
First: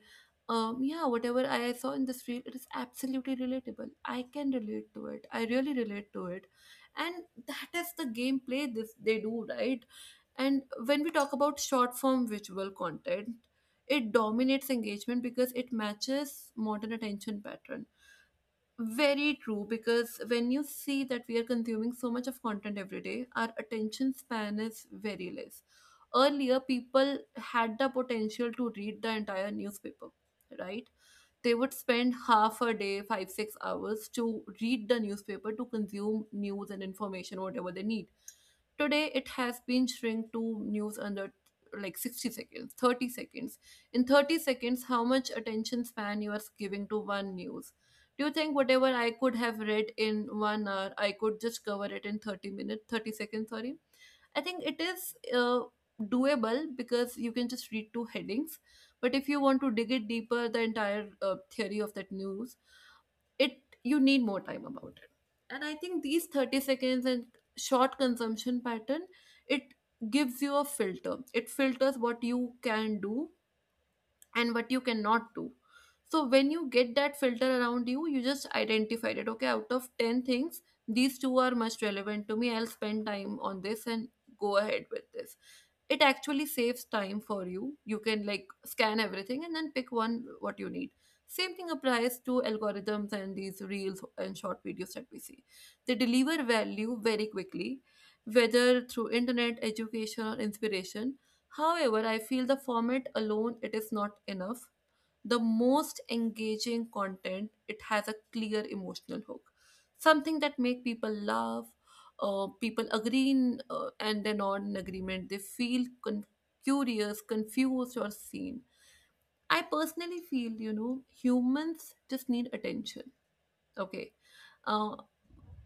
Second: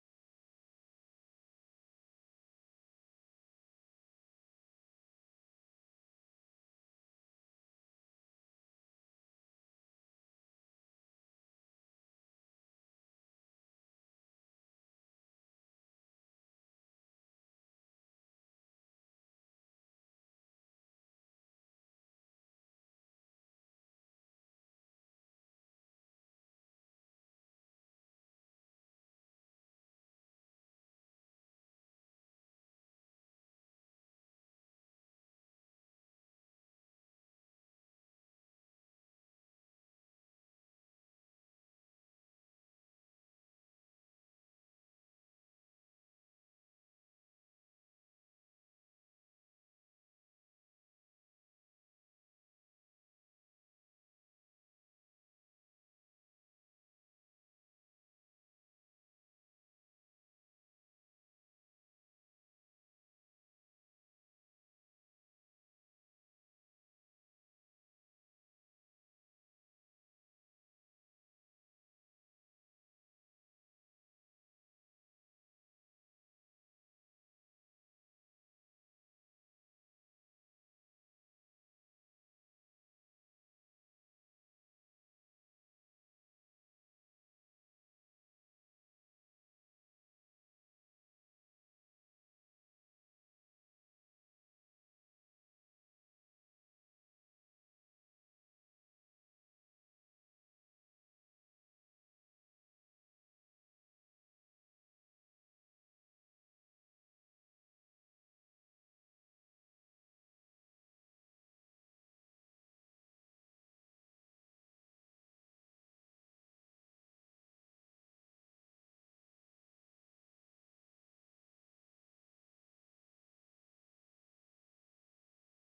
A: Yeah, whatever I saw in this reel, it is absolutely relatable. I can relate to it. And that is the gameplay this they do, right? And when we talk about short form visual content, it dominates engagement because it matches modern attention pattern. Very true, because when you see that we are consuming so much of content every day, our attention span is very less. Earlier, people had the potential to read the entire newspaper, right? They would spend half a day, five, 6 hours to read the newspaper to consume news and information, whatever they need. Today, it has been shrink to news under like 60 seconds, 30 seconds. In 30 seconds, how much attention span you are giving to one news? Do you think whatever I could have read in 1 hour, I could just cover it in 30 minutes, 30 seconds, sorry? I think it is doable because you can just read two headings. But if you want to dig it deeper, the entire theory of that news, it you need more time about it. And I think these 30 seconds and short consumption pattern, it gives you a filter. It filters what you can do and what you cannot do. So when you get that filter around you, you just identify it. Okay, out of 10 things, these two are much relevant to me, I'll spend time on this and go ahead with this. It actually saves time for you. You can like scan everything and then pick one what you need. Same thing applies to algorithms, and these reels and short videos that we see, they deliver value very quickly, whether through internet education or inspiration. However, I feel the format alone, it is not enough. The most engaging content, it has a clear emotional hook, something that make people laugh, people agree in, and they're not in agreement they feel con- curious, confused, or seen. I personally feel humans just need attention. Okay. Uh,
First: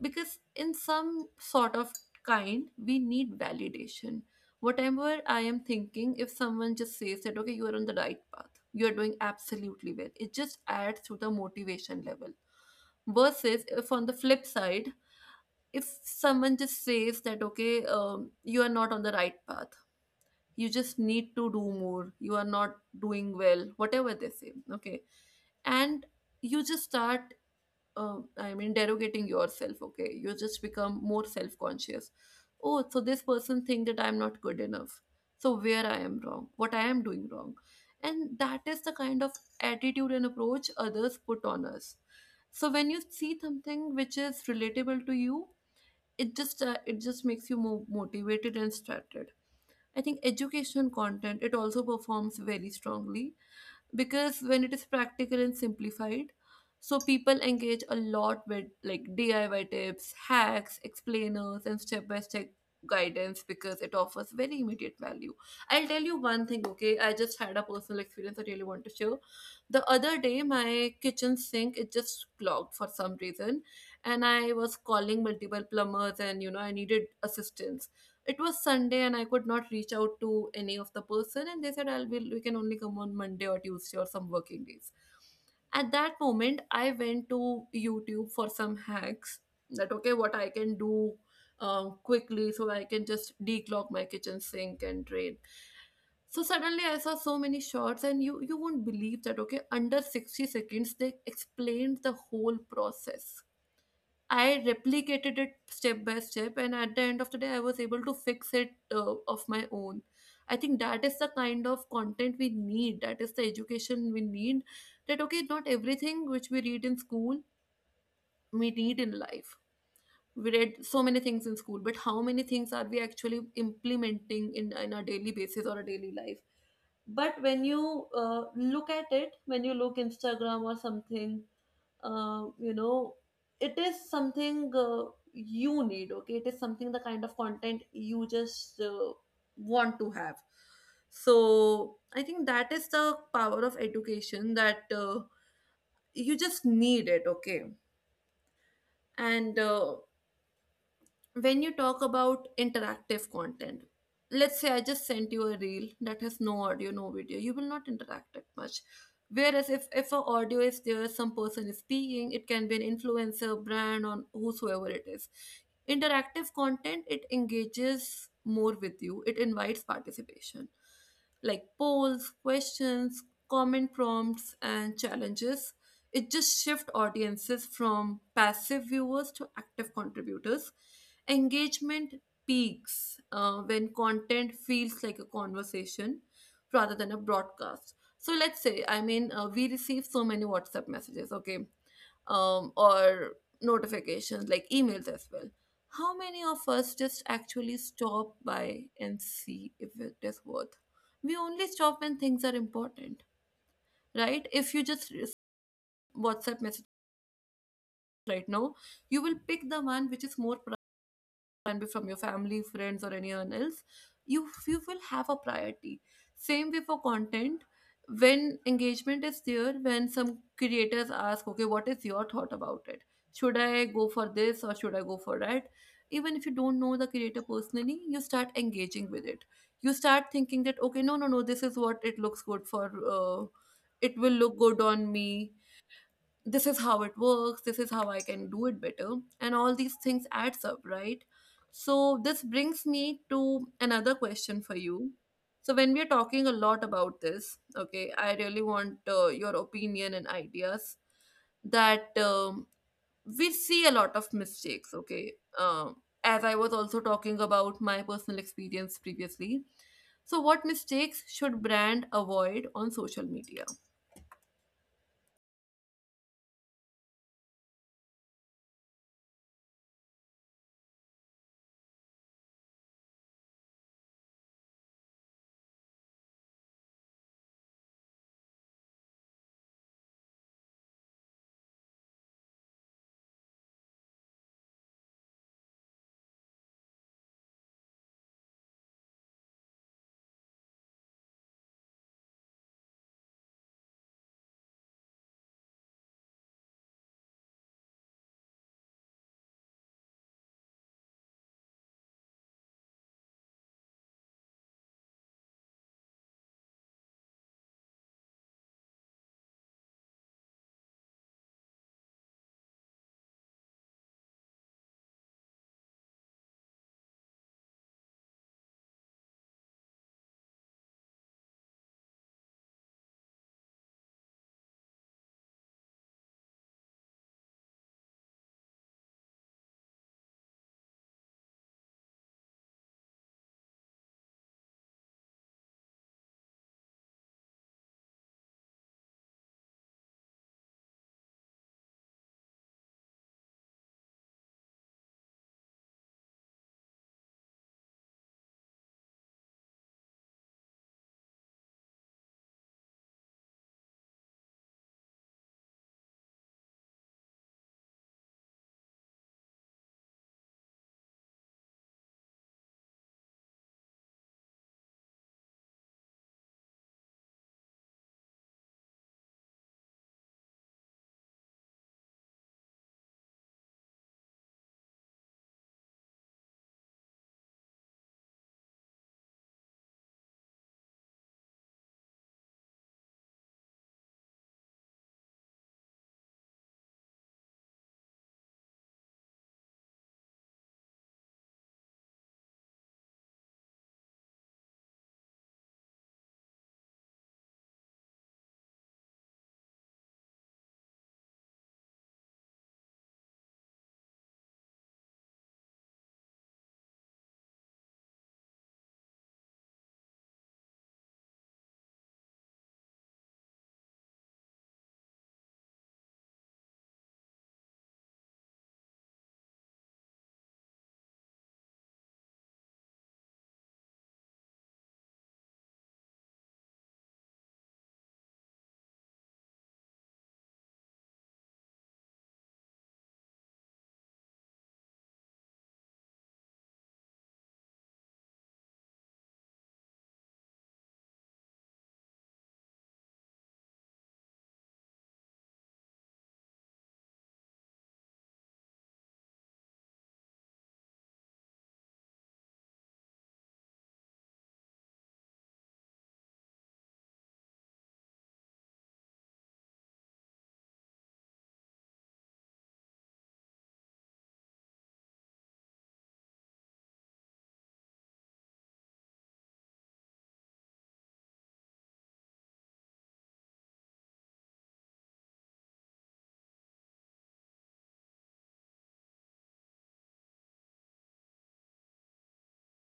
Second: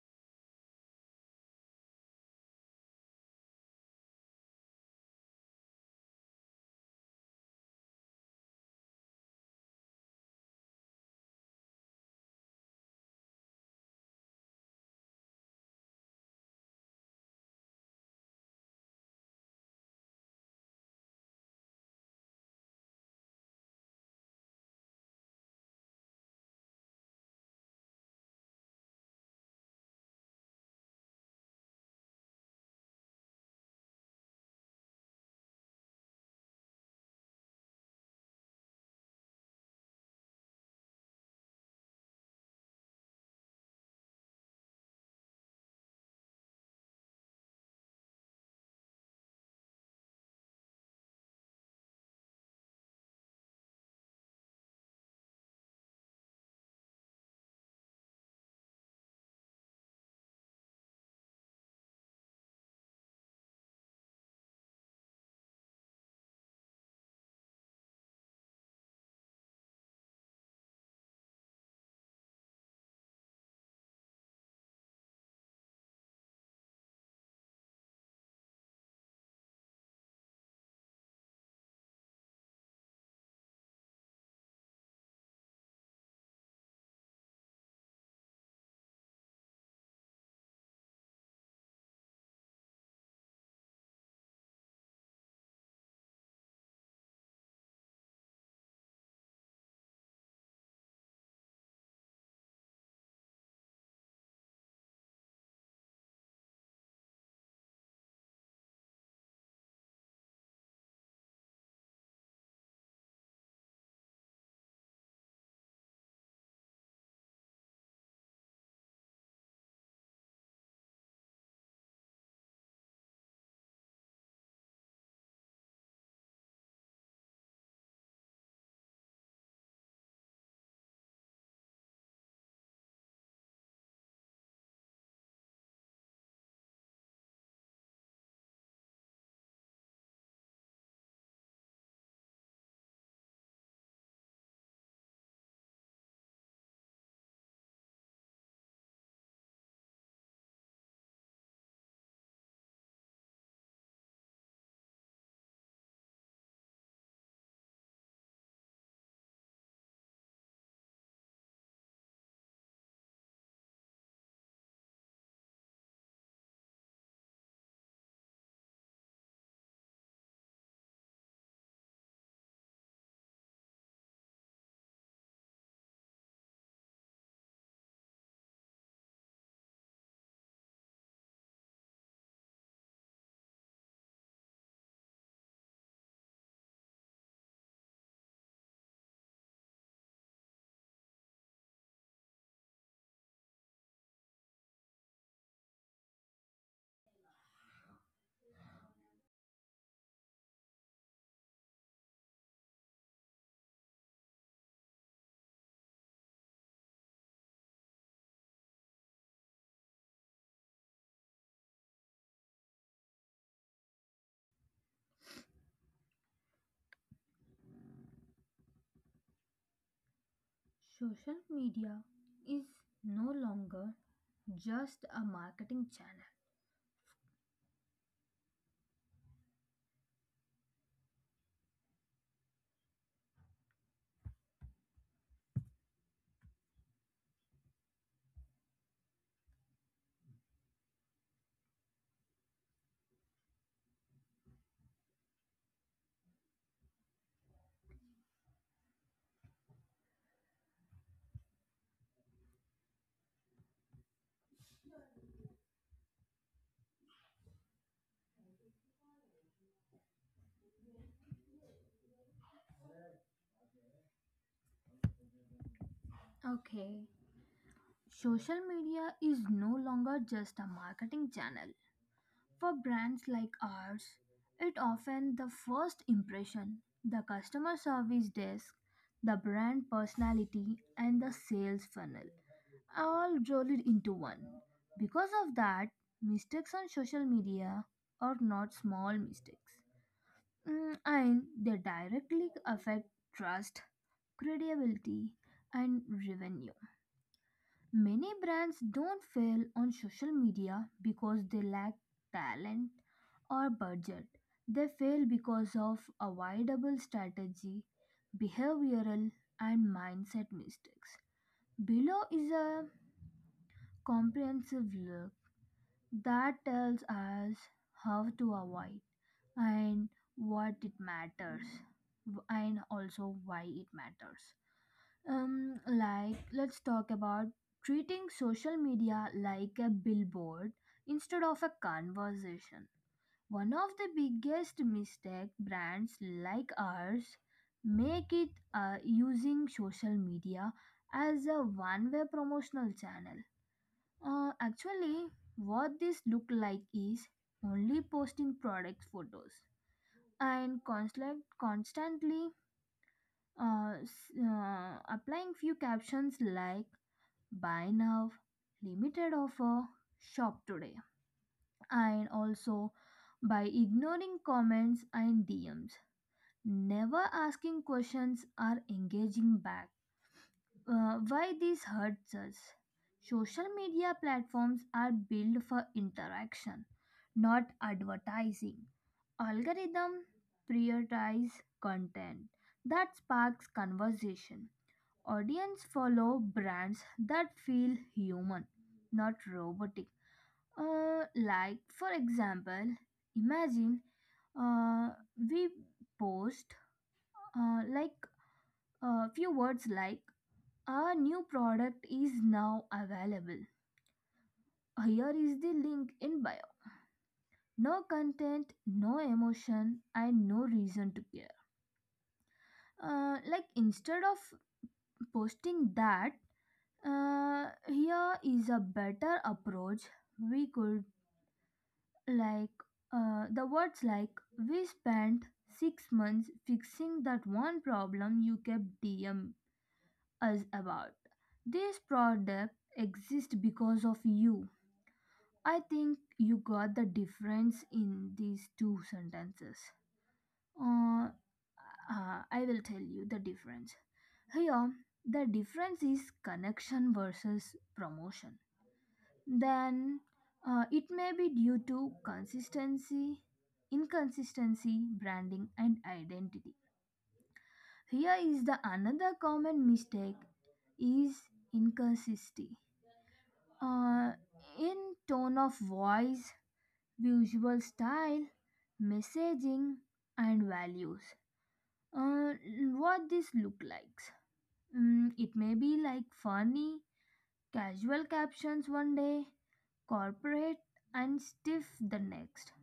A: because in some sort of kind, we need validation. Whatever I am thinking, if someone just says that, okay, you are on the right path, you are doing absolutely well, it just adds to the motivation level. Versus if on the flip side, if someone just says that, okay, you are not on the right path, you just need to do more, you are not doing well, whatever they say, okay, and you just start derogating yourself, okay? You just become more self conscious. Oh, so this person think that I'm not good enough. So where I am wrong, what I am doing wrong. And that is the kind of attitude and approach others put on us. So when you see something which is relatable to you, it just makes you more motivated and started. I think education content, it also performs very strongly because when it is practical and simplified, so people engage a lot with like DIY tips, hacks, explainers, and step by step guidance because it offers very immediate value. I'll tell you one thing. Okay, I just had a personal experience, I really want to share. The other day, my kitchen sink, it just clogged for some reason, and I was calling multiple plumbers, and you know, I needed assistance. It was Sunday and I could not reach out to any of the person, and they said I'll be we can only come on Monday or Tuesday or some working days. At that moment, I went to YouTube for some hacks that okay, what I can do quickly so I can just declog my kitchen sink and drain. So suddenly I saw so many shots, and you won't believe that okay, under 60 seconds they explained the whole process. I replicated it step by step, and at the end of the day, I was able to fix it of my own. I think that is the kind of content we need. That is the education we need. That okay, not everything which we read in school we need in life. We read so many things in school, but how many things are we actually implementing in our daily basis or a daily life? But when you look at it, when you look Instagram or something, uh, you know it is something you need. Okay, it is something the kind of content you just want to have. So I think that is the power of education, that you just need it, okay. And when you talk about interactive content, let's say I just sent you a reel that has no audio, no video, you will not interact it much. Whereas if a audio is there, some person is speaking, it can be an influencer, brand, or whosoever it is, interactive content, it engages more with you. It invites participation like polls, questions, comment prompts, and challenges. It just shift audiences from passive viewers to active contributors. Engagement peaks when content feels like a conversation rather than a broadcast. So let's say, we receive so many WhatsApp messages, okay, or notifications like emails as well. How many of us just actually stop by and see if it is worth? We only stop when things are important, right? if you just re- WhatsApp message right now, you will pick the one which is more, can be from your family, friends, or anyone else, you will have a priority. Same way for content. When engagement is there, when some creators
B: Social
A: ask, okay, what is
B: media
A: your thought
B: is
A: about it?
B: no
A: Should I
B: longer
A: go for this or should I
B: just
A: go
B: a
A: for that?
B: marketing channel.
A: Even if you don't know the creator personally, you start engaging with it. You start thinking that okay, no, no, no, this is what it looks good for. It will look good on me, this is how it works, this is how I can do it better, and all these things adds up, right? So this brings me to another question for you. So when we are talking a lot about this, okay, I really want your opinion and ideas, that we see a lot of mistakes, okay, um, as I was also talking about my personal experience previously. So what mistakes should brand avoid on social media?
B: Okay, social media is no longer just a marketing channel. For brands like ours, it often the first impression, the customer service desk, the brand personality and the sales funnel all rolled into one. Because of that, mistakes on social media are not small mistakes. And they directly affect trust, credibility, and revenue. Many brands don't fail on social media because they lack talent or budget. They fail because of avoidable strategy, behavioral, and mindset mistakes. Below is a comprehensive look that tells us how to avoid and what it matters, and also why it matters. Like let's talk about treating social media like a billboard instead of a conversation. One of the biggest mistake brands like ours make it using social media as a one way promotional channel. Actually, what this look like is only posting product photos and constantly applying few captions like buy now, limited offer, shop today, and also by ignoring comments and DMs. Never asking questions or engaging back. Why this hurts us? Social media platforms are built for interaction, not advertising. Algorithm prioritize content that sparks conversation. Audience follow brands that feel human, not robotic. Like for example, imagine uh, we post like a few words like our new product is now available. Here is the link in bio. No content, no emotion, and no reason to care. Like instead of posting that, here is a better approach. We could like the words like we spent 6 months fixing that one problem you kept DM us about. This product exists because of you. I think you got the difference in these two sentences. Uh, I will tell you the difference. Here, the difference is connection versus promotion. Then, it may be due to consistency, inconsistency, branding, and identity. Here is the another common mistake is inconsistency. Uh, in tone of voice, visual style, messaging and values. uh, what this look like? It may be like funny casual captions one day, corporate and stiff the next,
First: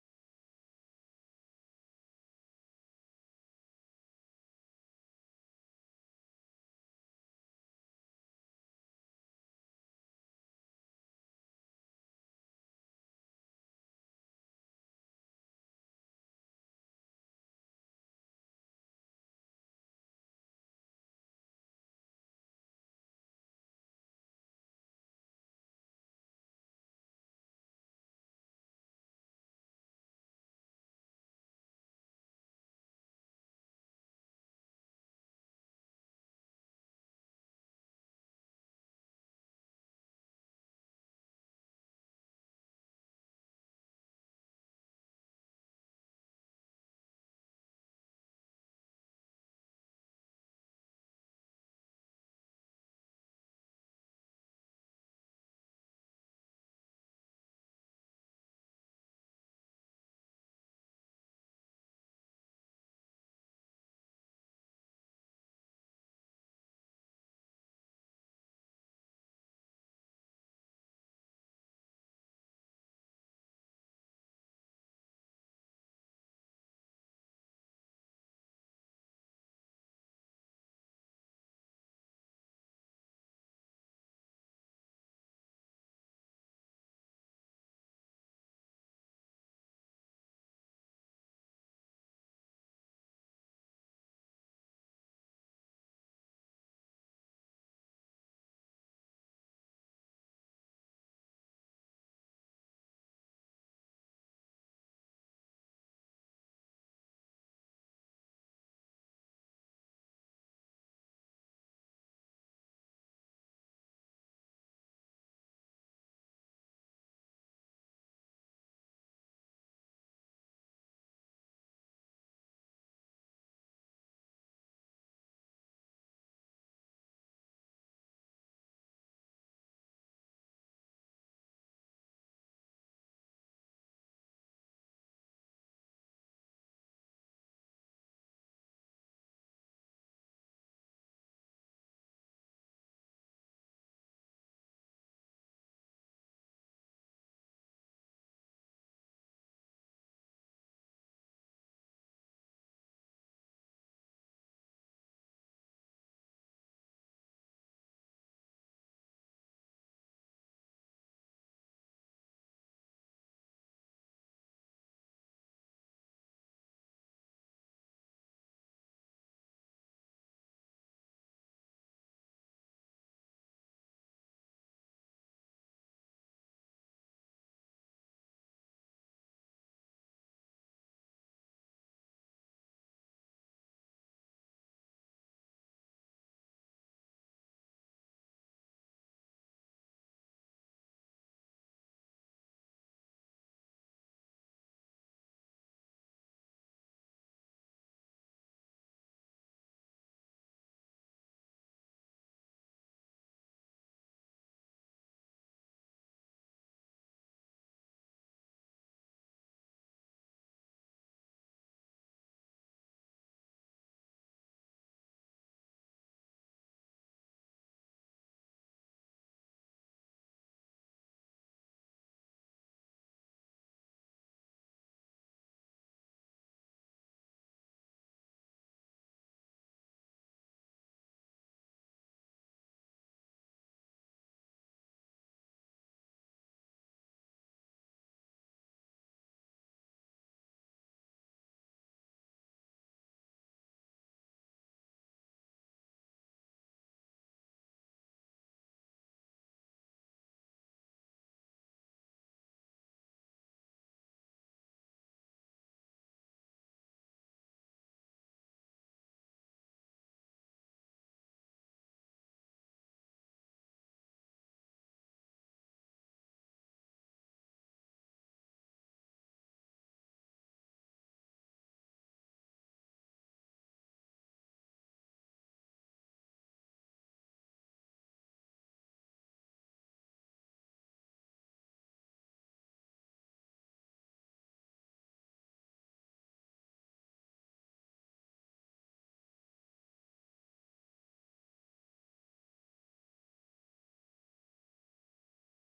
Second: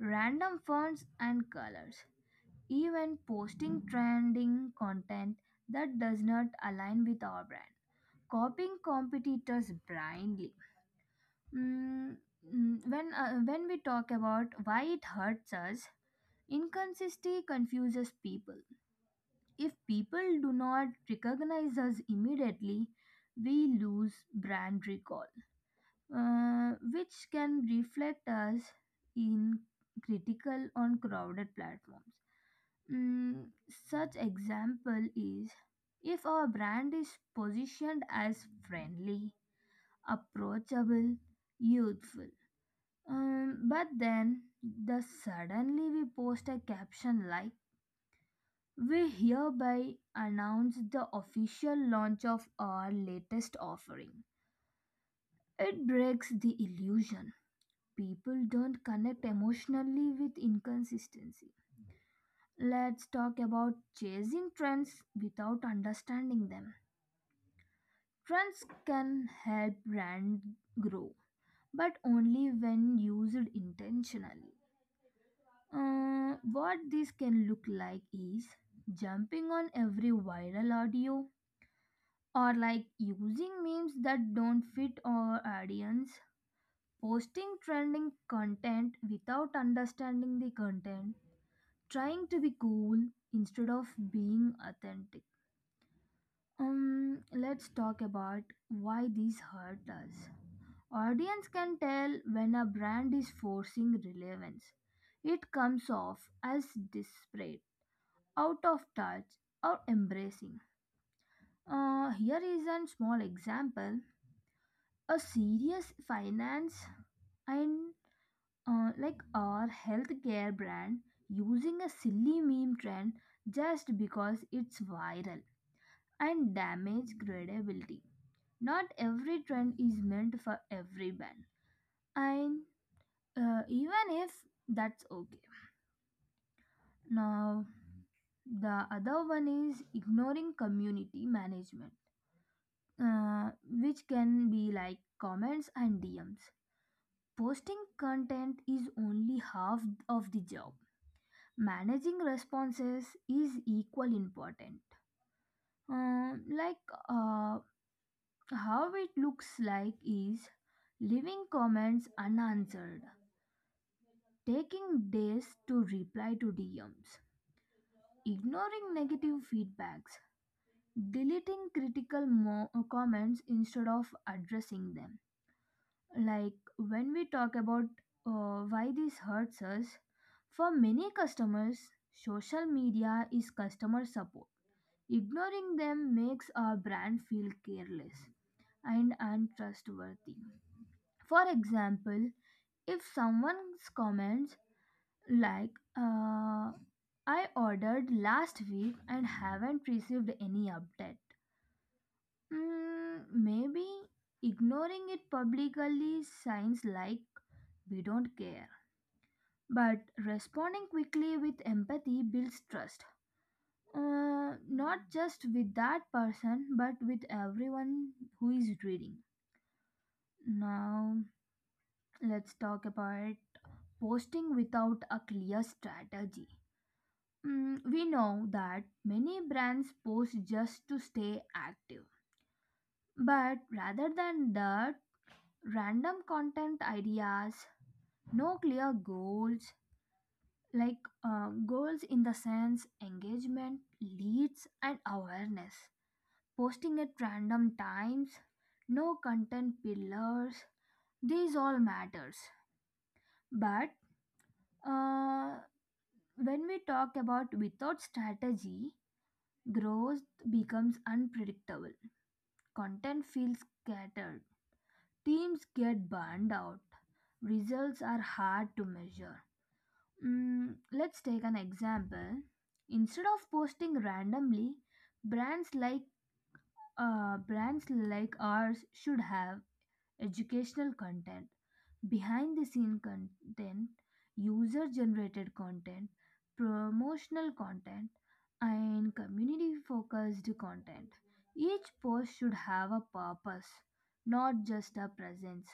B: random fonts and colors, even posting trending content that does not align with our brand, copying competitors blindly. Mm, when we talk about why it hurts us, inconsistency confuses people. If people do not recognize us immediately, we lose brand recall, which can reflect us in critical on crowded platforms. Mm, Such example is if our brand is positioned as friendly, approachable, youthful, but then the suddenly we post a caption like we hereby announce the official launch of our latest offering. It breaks the illusion. People don't connect emotionally with inconsistency. Let's talk about chasing trends without understanding them. Trends can help brand grow, but only when used intentionally. What this can look like is jumping on every viral audio, or like using memes that don't fit our audience, posting trending content without understanding the content, trying to be cool instead of being authentic. Let's talk about why these hurt us. Audience can tell when a brand is forcing relevance. It comes off as desperate, out of touch, or embracing. Here is a small example. A serious finance and like our healthcare brand using a silly meme trend just because it's viral and damage credibility. Not every trend is meant for every brand, and even if that's okay. Now, the other one is ignoring community management, which can be like comments and DMs. Posting content is only half of the job. Managing responses is equally important. Um, like uh, how it looks like is leaving comments unanswered, taking days to reply to DMs, ignoring negative feedbacks, deleting critical comments instead of addressing them. Like when we talk about why this hurts us, for many customers, social media is customer support. Ignoring them makes our brand feel careless and untrustworthy. For example, if someone's comments like, uh, I ordered last week and haven't received any update, maybe ignoring it publicly signs like we don't care. But responding quickly with empathy builds trust, not just with that person, but with everyone who is reading. Now, let's talk about posting without a clear strategy. We know that many brands post just to stay active, but rather than that, random content ideas, no clear goals, like goals in the sense engagement leads and awareness, posting at random times, no content pillars, these all matters. But uh, when we talk about without strategy, growth becomes unpredictable, content feels scattered, teams get burned out, results are hard to measure. Let's take an example. Instead of posting randomly, brands like brands like ours should have educational content, behind the scene content, user generated content, promotional content, and community focused content. Each post should have a purpose, not just a presence.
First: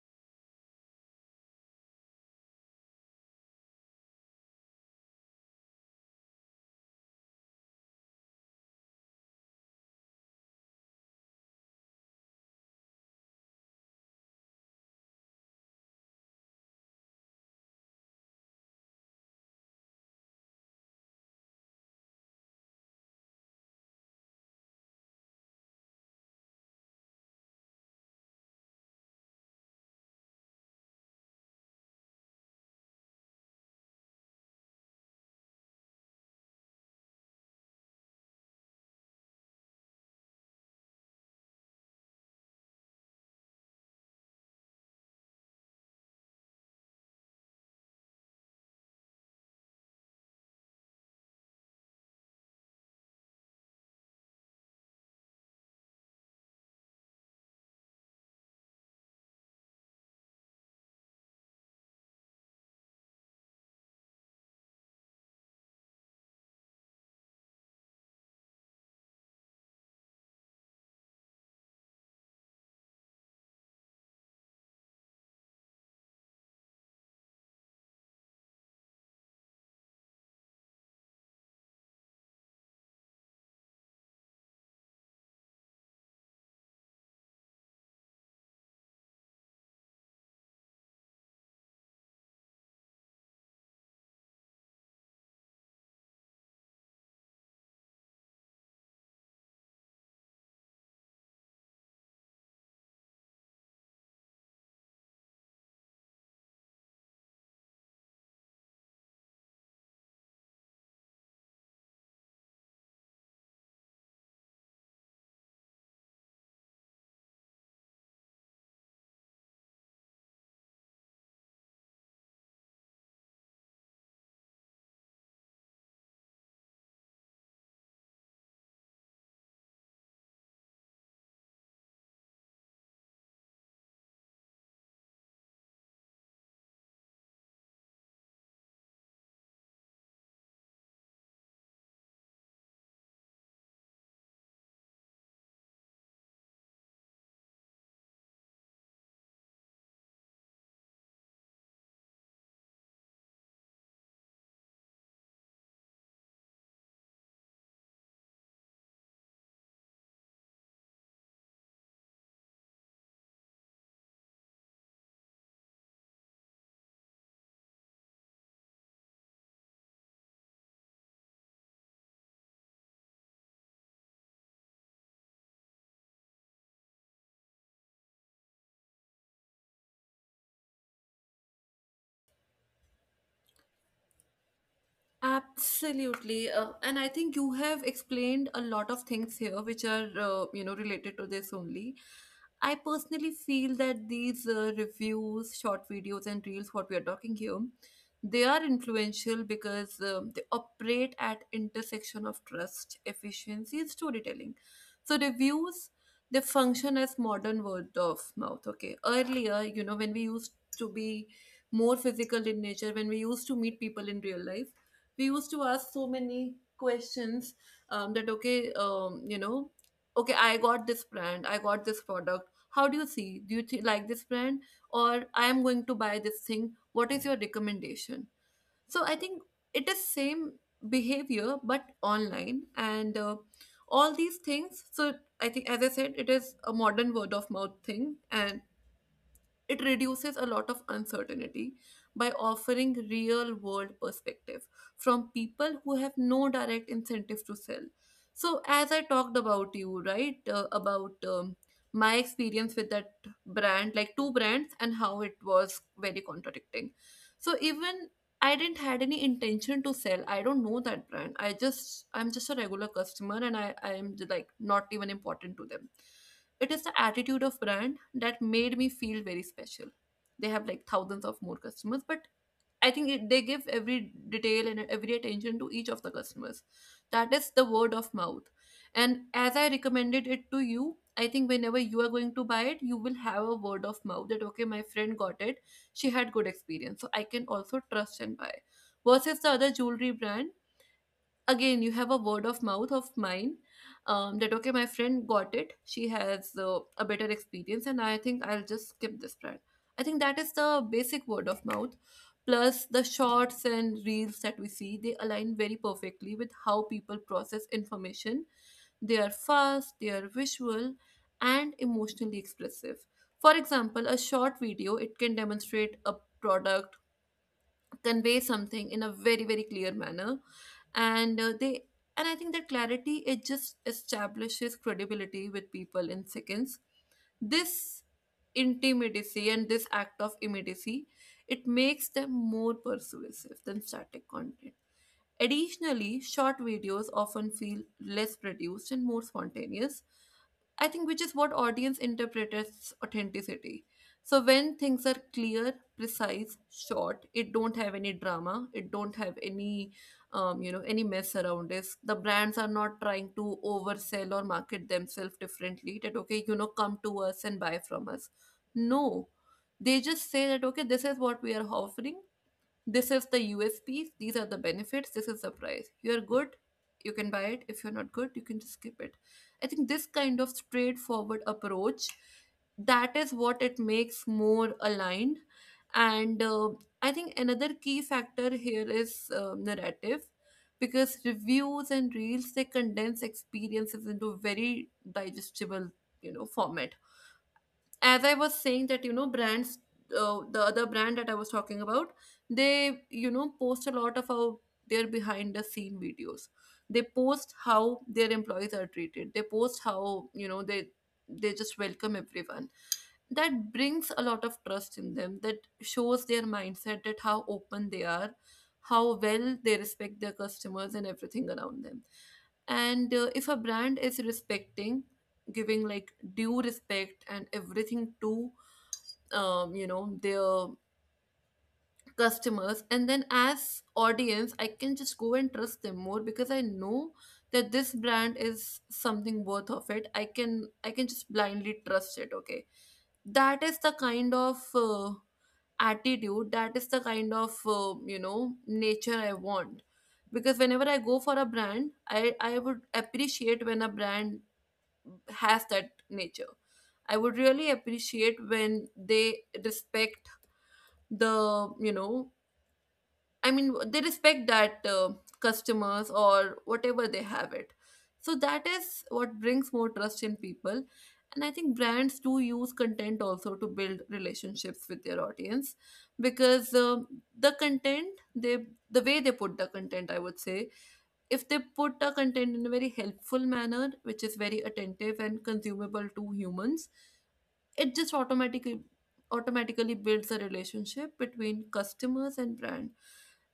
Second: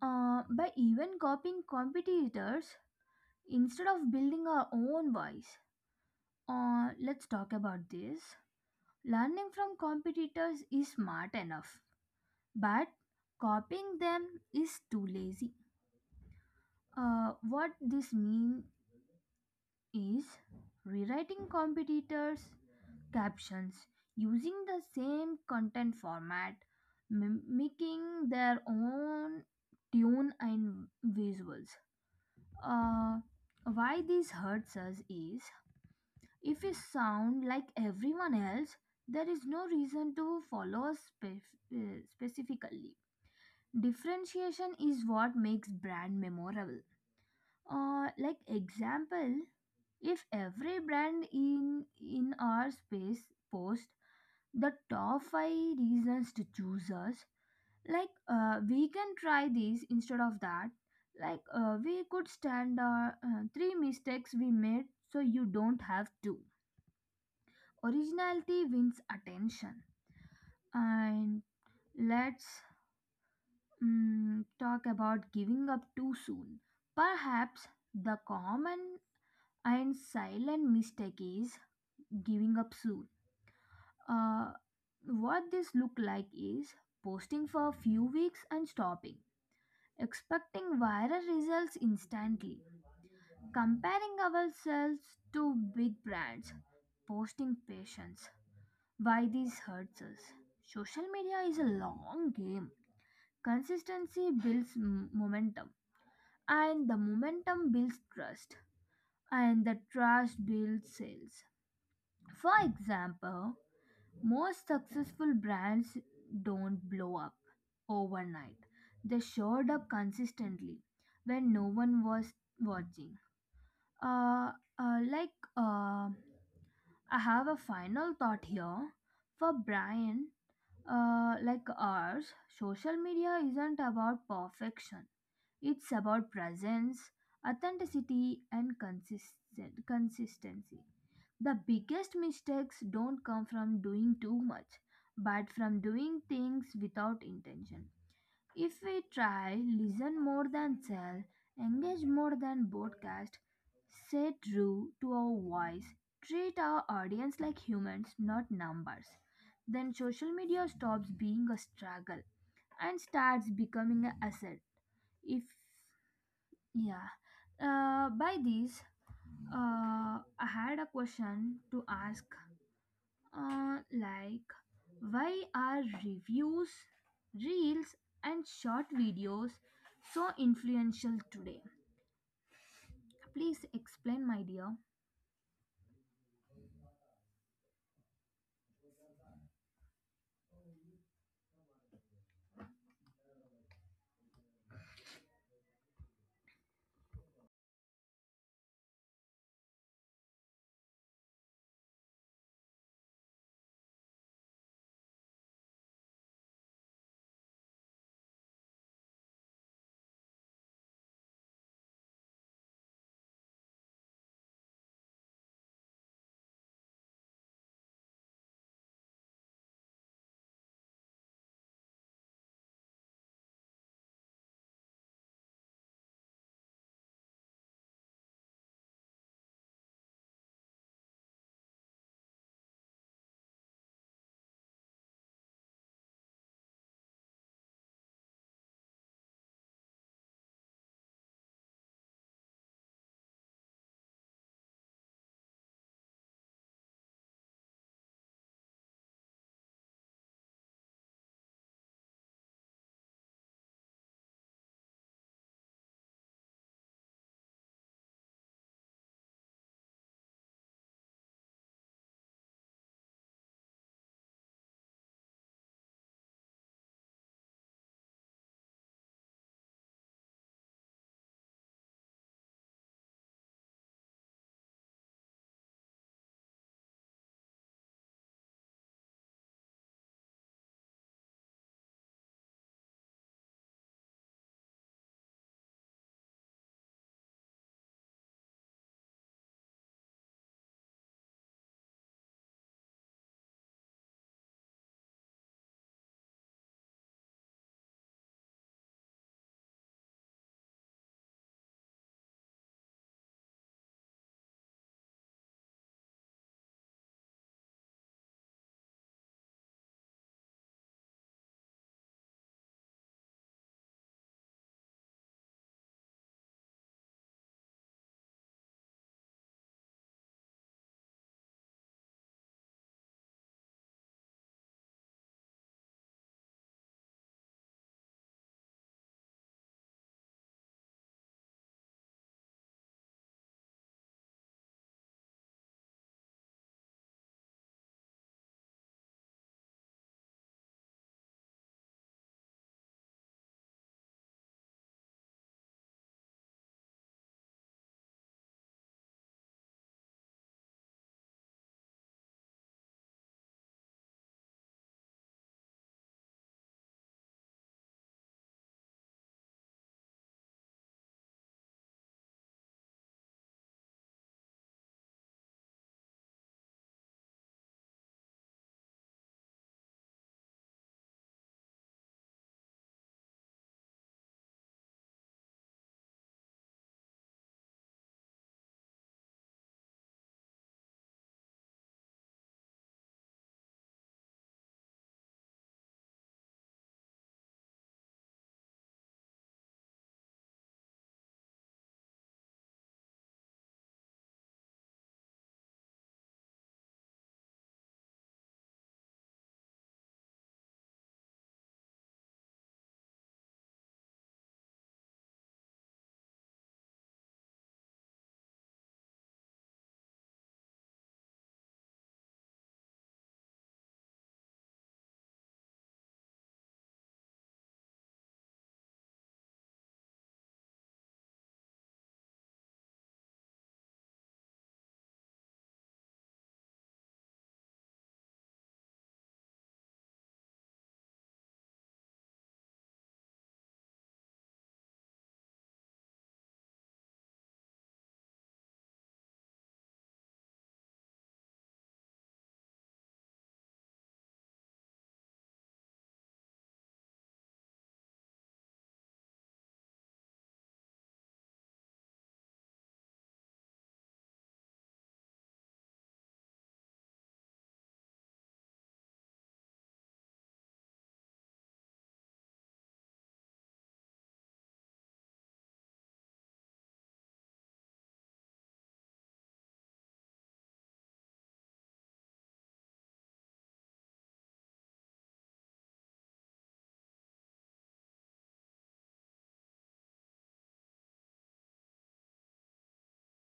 B: By even copying competitors, instead of building our own voice, let's talk about this. Learning from competitors is smart enough, but copying them is too lazy. What this means is rewriting competitors' captions, using the same content format, mimicking their own tune and visuals. Uh, why this hurts us is if we sound like everyone else, there is no reason to follow us specifically. Differentiation is what makes brand memorable. Like example, if every brand in our space post the top five reasons to choose us, like we can try these instead of that, like we could stand our three mistakes we made so you don't have to. Originality wins attention. And let's talk about giving up too soon. Perhaps the common and silent mistake is giving up soon. Uh, what this look like is posting for a few weeks and stopping, expecting viral results instantly, comparing ourselves to big brands, posting patience. Why this hurts us? Social media is a long game. Consistency builds momentum, and the momentum builds trust, and the trust builds sales. For example, most successful brands don't blow up overnight. They showed up consistently when no one was watching. Uh, uh, like uh, I have a final thought here. For Brian, like ours, social media isn't about perfection. It's about presence, authenticity, and consistent consistency. The biggest mistakes don't come from doing too much, but from doing things without intention. If we try listen more than sell, engage more than broadcast, stay true to our voice, treat our audience like humans, not numbers, then social media stops being a struggle and starts becoming an asset. If yeah, By this, I had a question to ask, like, why are reviews, reels, and short videos so influential today? Please explain, my dear.
A: Absolutely. And I think you have explained a lot of things here which are, related to this only. I personally feel that these reviews, short videos, and reels, what we are talking here, they are influential because they operate at intersection of trust, efficiency, and storytelling. So reviews, they function as modern word of mouth. Okay, earlier, you know, when we used to be more physical in nature, when we used to meet people in real life, we used to ask so many questions that okay you know okay, I got this brand, I got this product, how do you see, do like this brand, or I am going to buy this thing, what is your recommendation? So I think it is same behavior but online, and all these things. So I think, as I said, it is a modern word of mouth thing, and it reduces a lot of uncertainty by offering real world perspective from people who have no direct incentive to sell. So, as I talked about you, right, about my experience with that brand, like two brands, and how it was very contradicting. So, even I didn't had any intention to sell. I don't know that brand. I'm just a regular customer, and I'm like not even important to them. It is the attitude of brand that made me feel very special. They have like thousands of more customers, but I think it, they give every detail and every attention to each of the customers. That is the word of mouth. And as I recommended it to you, I think whenever you are going to buy it, you will have a word of mouth that okay, my friend got it. She had good experience, so I can also trust and buy. Versus the other jewelry brand, again you have a word of mouth of mine, that okay, my friend got it, she has a better experience, and I think I'll just skip this brand. I think that is the basic word of mouth. Plus the shorts and reels that we see, they align very perfectly with how people process information. They are fast, they are visual, and emotionally expressive. For example, a short video, it can demonstrate a product, convey something in a very very clear manner. And uh, they and I think that clarity, it just establishes credibility with people in seconds. This intimacy and this act of immediacy, it makes them more persuasive than static content. Additionally, short videos often feel less produced and more spontaneous, I think, which is what audience interprets authenticity. So when things are clear, precise, short, it don't have any drama, it don't have any, any mess around it. The brands are not trying to oversell or market themselves differently. That okay, come to us and buy from us. No, they just say that okay, this is what we are offering. This is the USPs, these are the benefits, this is the price. You're good, you can buy it. If you're not good, you can just skip it. I think this kind of straightforward approach, that is what it makes more aligned. And I think another key factor here is narrative, because reviews and reels, they condense experiences into very digestible, format. As I was saying that, brands, the other brand that I was talking about, they, post a lot of how their behind the scene videos. They post how their employees are treated. They post how, they just welcome everyone. That brings a lot of trust in them. That shows their mindset, that how open they are, how well they respect their customers and everything around them. And if a brand is respecting, giving like due respect and everything to, their customers, and then as audience, I can just go and trust them more, because I know that this brand is something worth of it. I can just blindly trust it. Okay, that is the kind of attitude. That is the kind of nature I want. Because whenever I go for a brand, I would appreciate when a brand has that nature. I would really appreciate when they respect the, I mean, they respect that, customers or whatever they have it. So that is what brings more trust in people. And I think brands do use content also to build relationships with their audience, because the content they, the way they put the content, I would say, if they put a content in a very helpful manner, which is very attentive and consumable to humans, it just automatically builds a relationship between customers and brand.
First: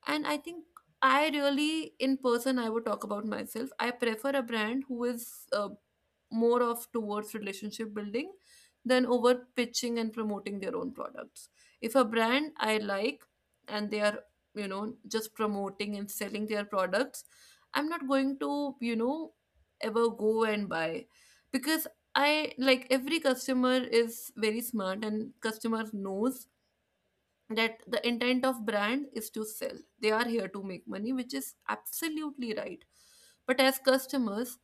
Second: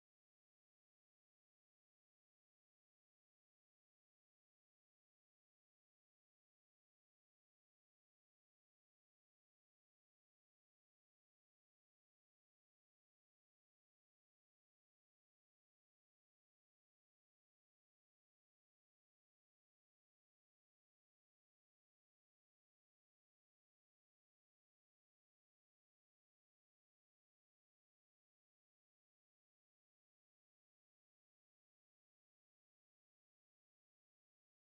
A: And I think I really, in person, I would talk about myself. I prefer a brand who is more of towards relationship building than over pitching and promoting their own products. If a brand I like, and they are, just promoting and selling their products, I'm not going to, ever go and buy. Because I like every customer is very smart and customer knows that the intent of brand is to sell. They are here to make money, which is absolutely right. But as customers,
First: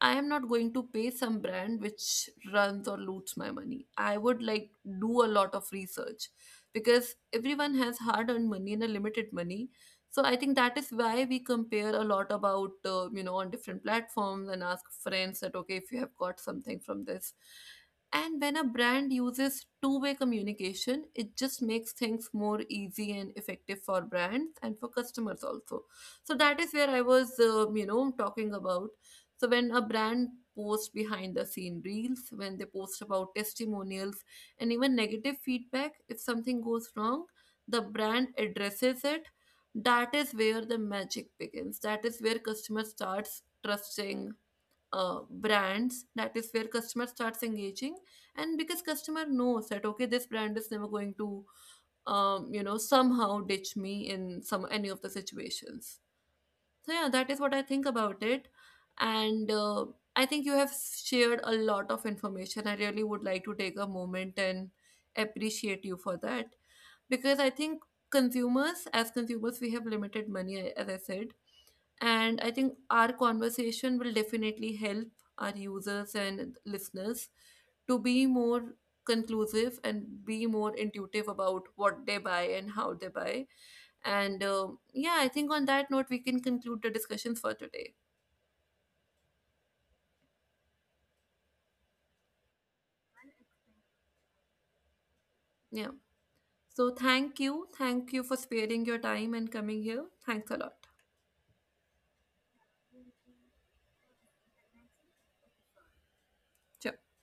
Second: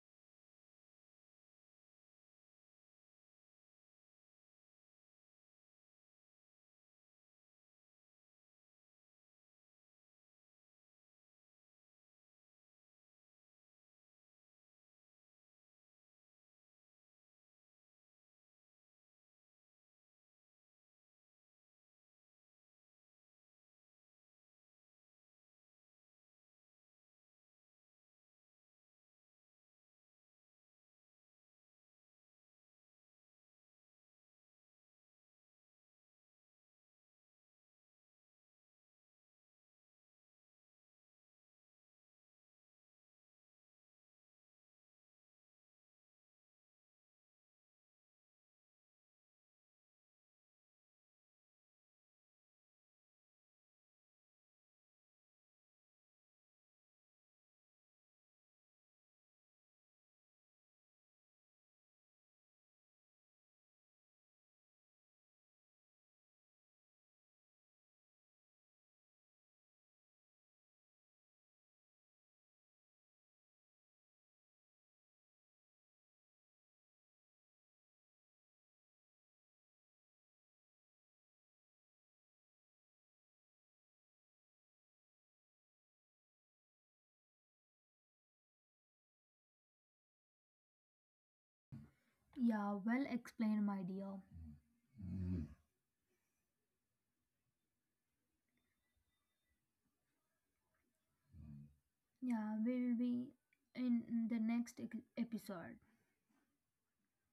A: I am not going to pay some brand which runs or loots my money. I would like, do a lot of research, because everyone has hard earned money and a limited money. So I think that is why we compare a lot about on different platforms and ask friends that okay, if you have got something from this. And when a brand uses two-way communication, it just makes things more easy and effective for brands and for customers also. So that is where I was, talking about. So when a brand posts behind the scene reels, when they post about testimonials and even negative feedback, if something goes wrong, the brand addresses it. That is where the magic begins. That is where customer starts trusting brands. That is where customer starts engaging. And because customer knows that okay, this brand is never going to, somehow ditch me in some any of the situations. So yeah, that is what I think about it. And I think you have shared a lot of information. I really would like to take a moment and appreciate you for that, because I think consumers, as consumers, we have limited money, I- as I said. And I think our conversation will definitely help our users and listeners to be more conclusive and be more intuitive about what they buy and how they buy. And yeah, I think on that note, we can conclude the discussions for today.
B: Yeah, well explained, my dear.
A: Yeah, so thank you for sparing your time and coming here. Thanks a lot.
B: Yeah, we'll be in the next episode.
A: Ciao.